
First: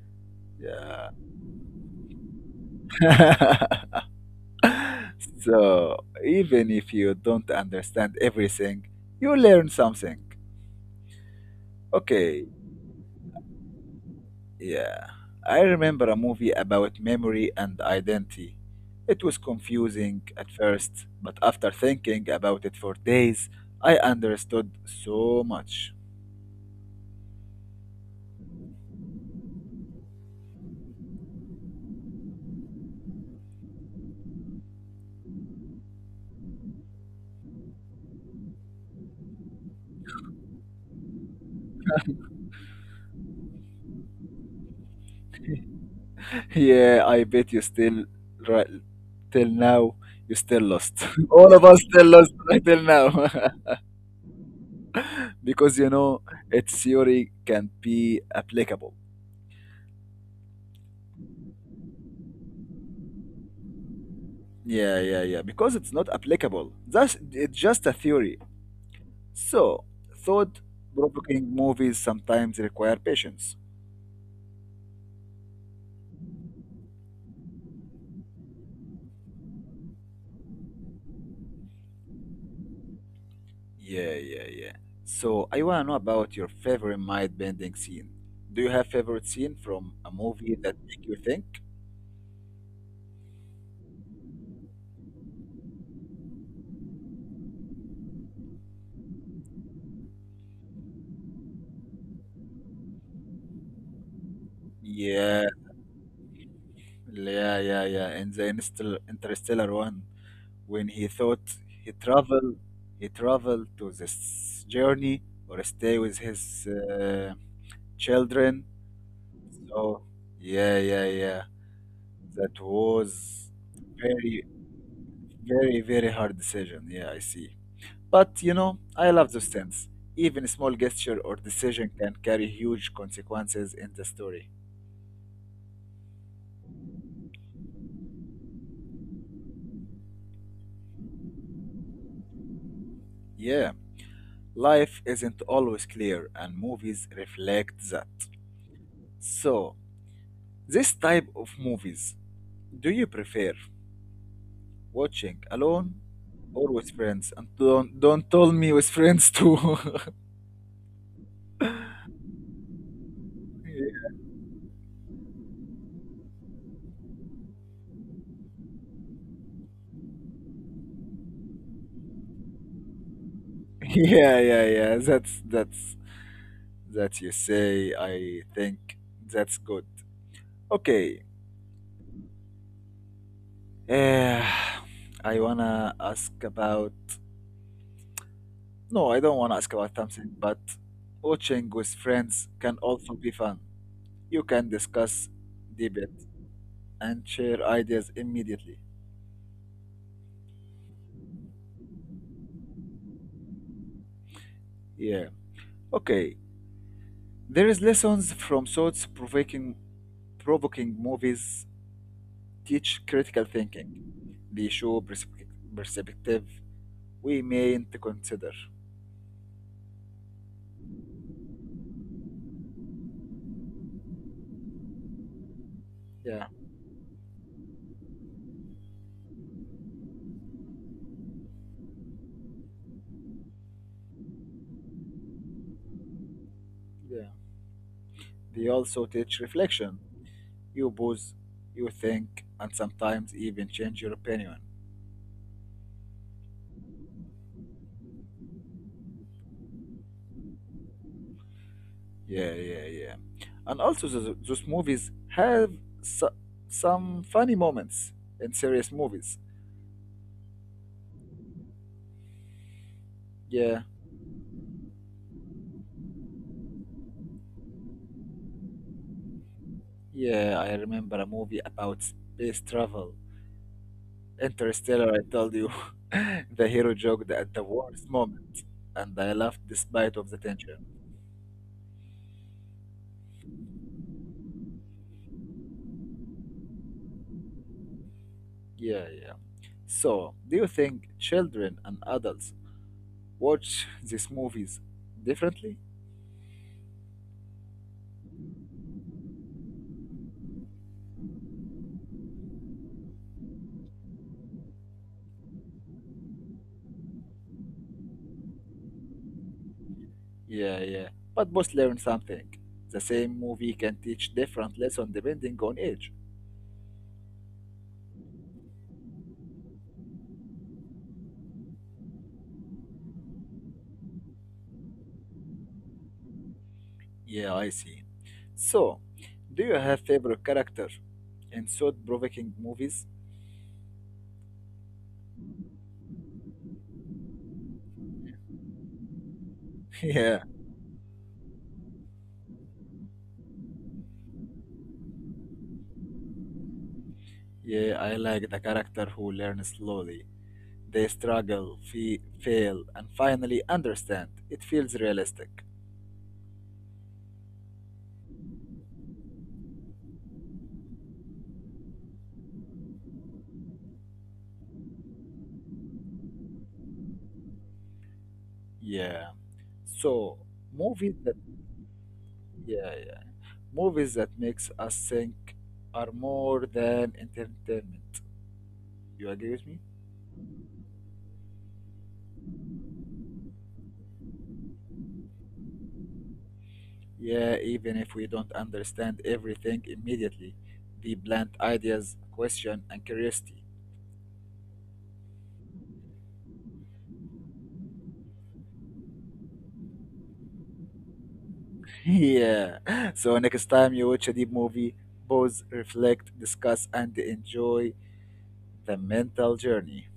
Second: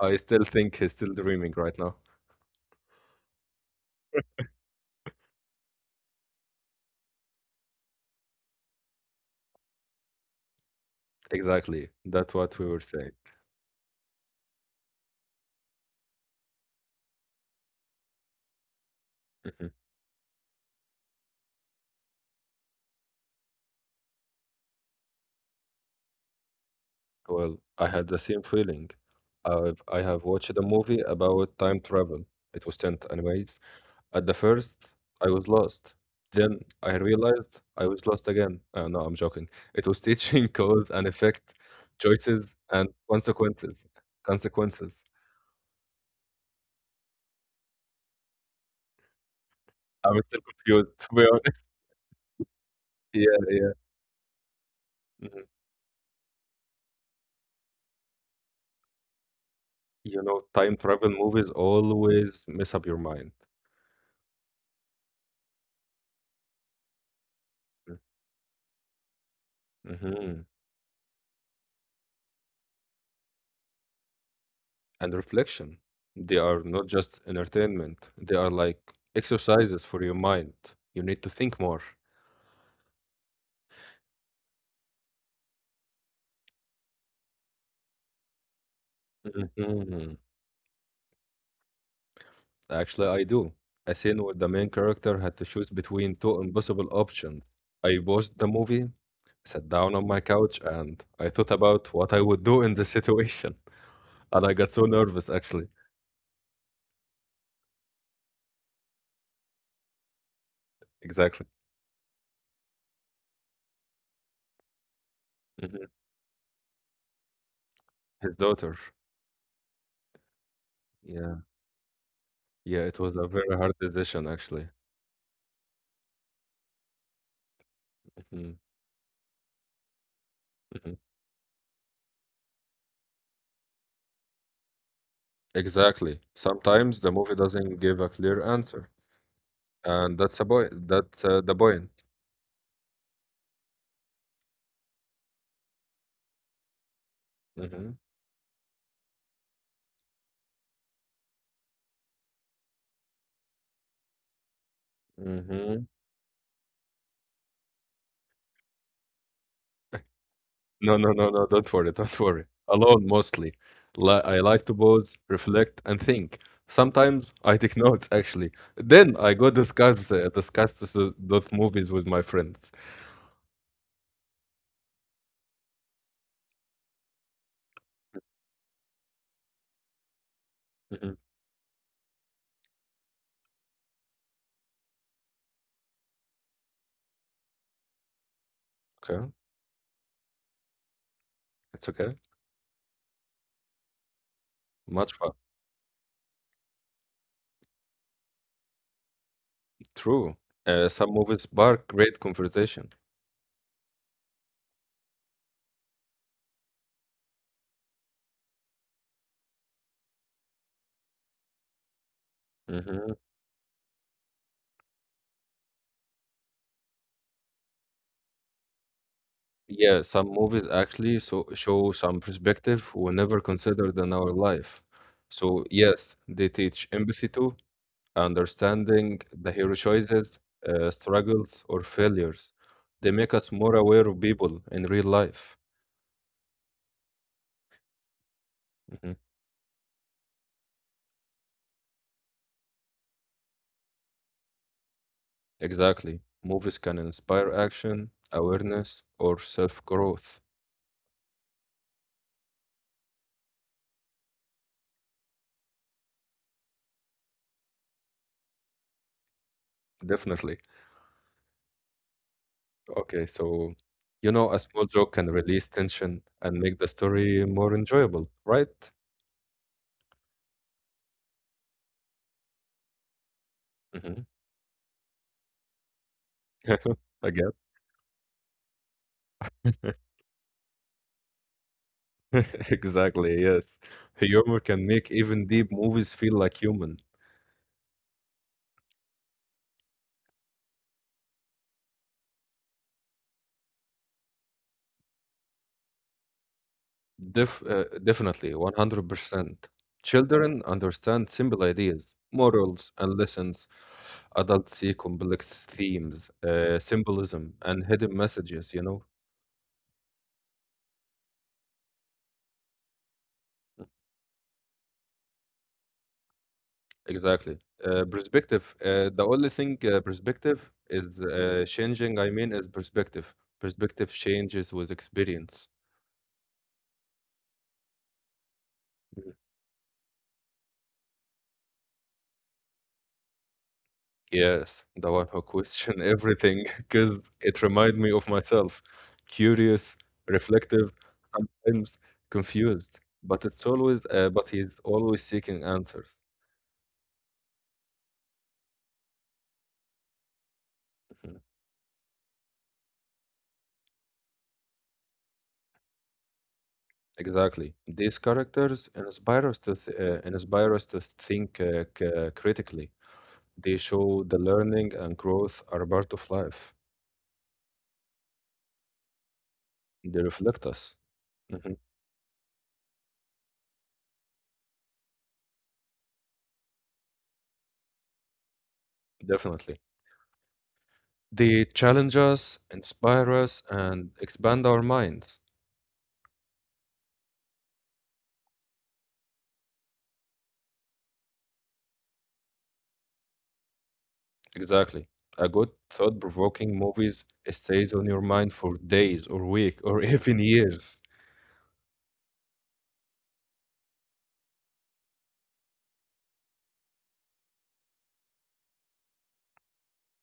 I still think he's
Yeah.
still dreaming right now.
so, even if you don't understand everything, you learn something.
Exactly, that's
Okay,
what I saying.
yeah, I remember a movie about memory and identity. It was confusing at first, but after thinking about it for days, I understood so much.
Well, I had the same feeling. I have watched a movie about time travel. It was 10th, anyways, at the first, I was lost. Then I realized I was lost again. No, I'm joking. It was teaching cause and effect, choices and consequences.
Yeah, I bet you still, right, till now, you still
You,
lost.
to be
All
honest,
of us still lost right till now. because you know, its theory can be applicable.
you know, time travel movies always mess up your mind.
Yeah, yeah, yeah. Because it's not applicable. That's it's just a theory. So,
Mm.
thought provoking movies sometimes require patience.
And reflection. They are not just entertainment, they are like exercises for your mind. You need to think more.
Yeah, yeah, yeah. So, I want to know about your favorite mind bending scene. Do you have favorite scene from
Mm-hmm.
a movie that make you think?
Actually, I do. A scene where the main character had to choose between two impossible options. I watched the movie, sat down on my couch, and I thought about what I would do in this situation. And I got so nervous. I-
Yeah, yeah, yeah, yeah. In the Interstellar one, when he thought
exactly.
he traveled, he traveled to this journey or
Mhm.
stay with his
His
children.
daughter.
So, yeah, yeah, yeah. That
Yeah, it's a
was
very hard decision,
very
actually.
Very, very hard decision. Yeah, I see. But you
Mhm.
know, I love those things. Even a small gesture or decision can carry huge consequences in the story.
Exactly. Sometimes the movie doesn't give a clear answer, and that's a boy. That's the point.
Yeah, life isn't always clear, and movies reflect
Mm-hmm.
that. So, this type of movies, do you prefer watching
Mm-hmm.
alone or with friends? And don't tell me with friends too.
No, no, no, no, don't worry, don't worry. Alone mostly. I like to pause, reflect, and think. Sometimes I take notes actually. Then I go discuss this, those movies with my friends.
Yeah, yeah, yeah. That's that you say. I think that's good.
Mhm.
Okay, Eh, I wanna ask about.
Okay,
No, I don't wanna ask about something, but watching
it's
with
okay.
friends can also be fun. You can
Much fun.
discuss, debate, and share ideas immediately.
True. Some movies spark great conversation.
Yeah. Okay. There is lessons from thoughts provoking, provoking movies teach
Hmm.
critical thinking. They show perspective we mayn't consider.
Yeah, some movies actually so show some perspective we never considered in our life. So yes, they
Yeah.
teach empathy too. Understanding the hero choices, struggles, or failures, they make us more aware of people in real life.
Yeah. They also
Mhm.
teach reflection. You pause, you think, and sometimes even change your opinion.
Exactly. Movies can inspire action, awareness, or self growth.
Yeah, yeah, yeah. And also, those movies have so- some funny moments in serious movies.
Definitely. Okay, so
Yeah,
you know, a small joke can release tension and make the story more enjoyable, right?
yeah, I remember a movie about space travel.
Mhm.
Interstellar, I told you. the hero joked at the worst moment, and I laughed despite of the tension.
Exactly, yes. Humor can make even deep movies feel like human.
Yeah, yeah. So, do you think children and adults watch these movies differently?
Definitely, 100%. Children understand simple ideas, morals, and lessons. Adults see complex themes, symbolism, and hidden messages, you know?
Yeah, yeah. But both learn something. The same movie can teach different lesson depending on age.
Exactly. Perspective. The only thing perspective is changing, I mean, is perspective changes with experience.
Yeah, I see. So, do you have favorite character in thought-provoking movies?
Yes, the one who question everything, because it reminded me of myself. Curious,
Yeah,
reflective, sometimes confused, but he's always seeking answer.
yeah, I like the character who learns slowly. They
Mhm.
struggle, fe fail, and finally understand. It feels realistic.
Exactly. These characters inspire us to think critically. They show the learning and growth are part of life.
Yeah.
They
So,
reflect us.
movies that
Mhm.
yeah, yeah, movies that makes us think are more than entertainment. You agree with
Definitely.
me?
They challenge us, inspire us, and expand our minds.
Yeah, even if we don't understand everything immediately, the plant ideas, question, and curiosity.
Exactly. A good thought-provoking movies stays on your mind for days or week or even years.
yeah. So next time you watch a deep movie, pause, reflect, discuss, and enjoy the mental journey.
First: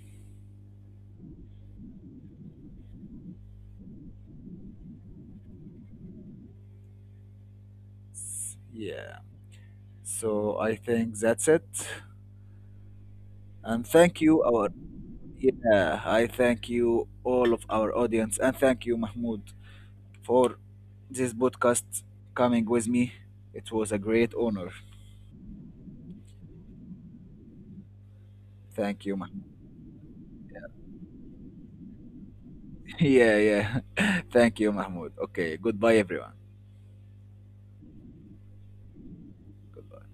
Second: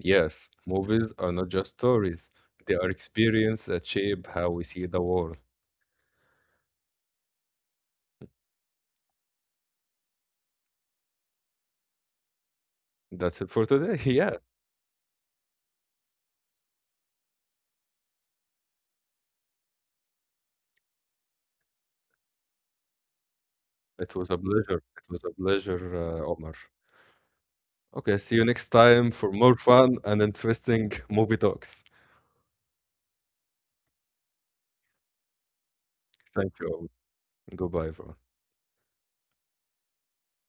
Yes, movies are not just stories. They are experience that shape how we see the world.
Yeah. So I think that's it.
That's it for
And
today.
thank
Yeah,
you, our yeah. I thank you all of our audience, and thank you, Mahmoud, for this podcast coming with me. It
it
was
was
a
a
great honor.
pleasure, Omar. Okay, see you next time for
Thank you,
more
Mahmoud.
fun and interesting movie talks.
Yeah, yeah. Thank you, Mahmoud. Okay, goodbye, everyone.
Goodbye, everyone.
Goodbye.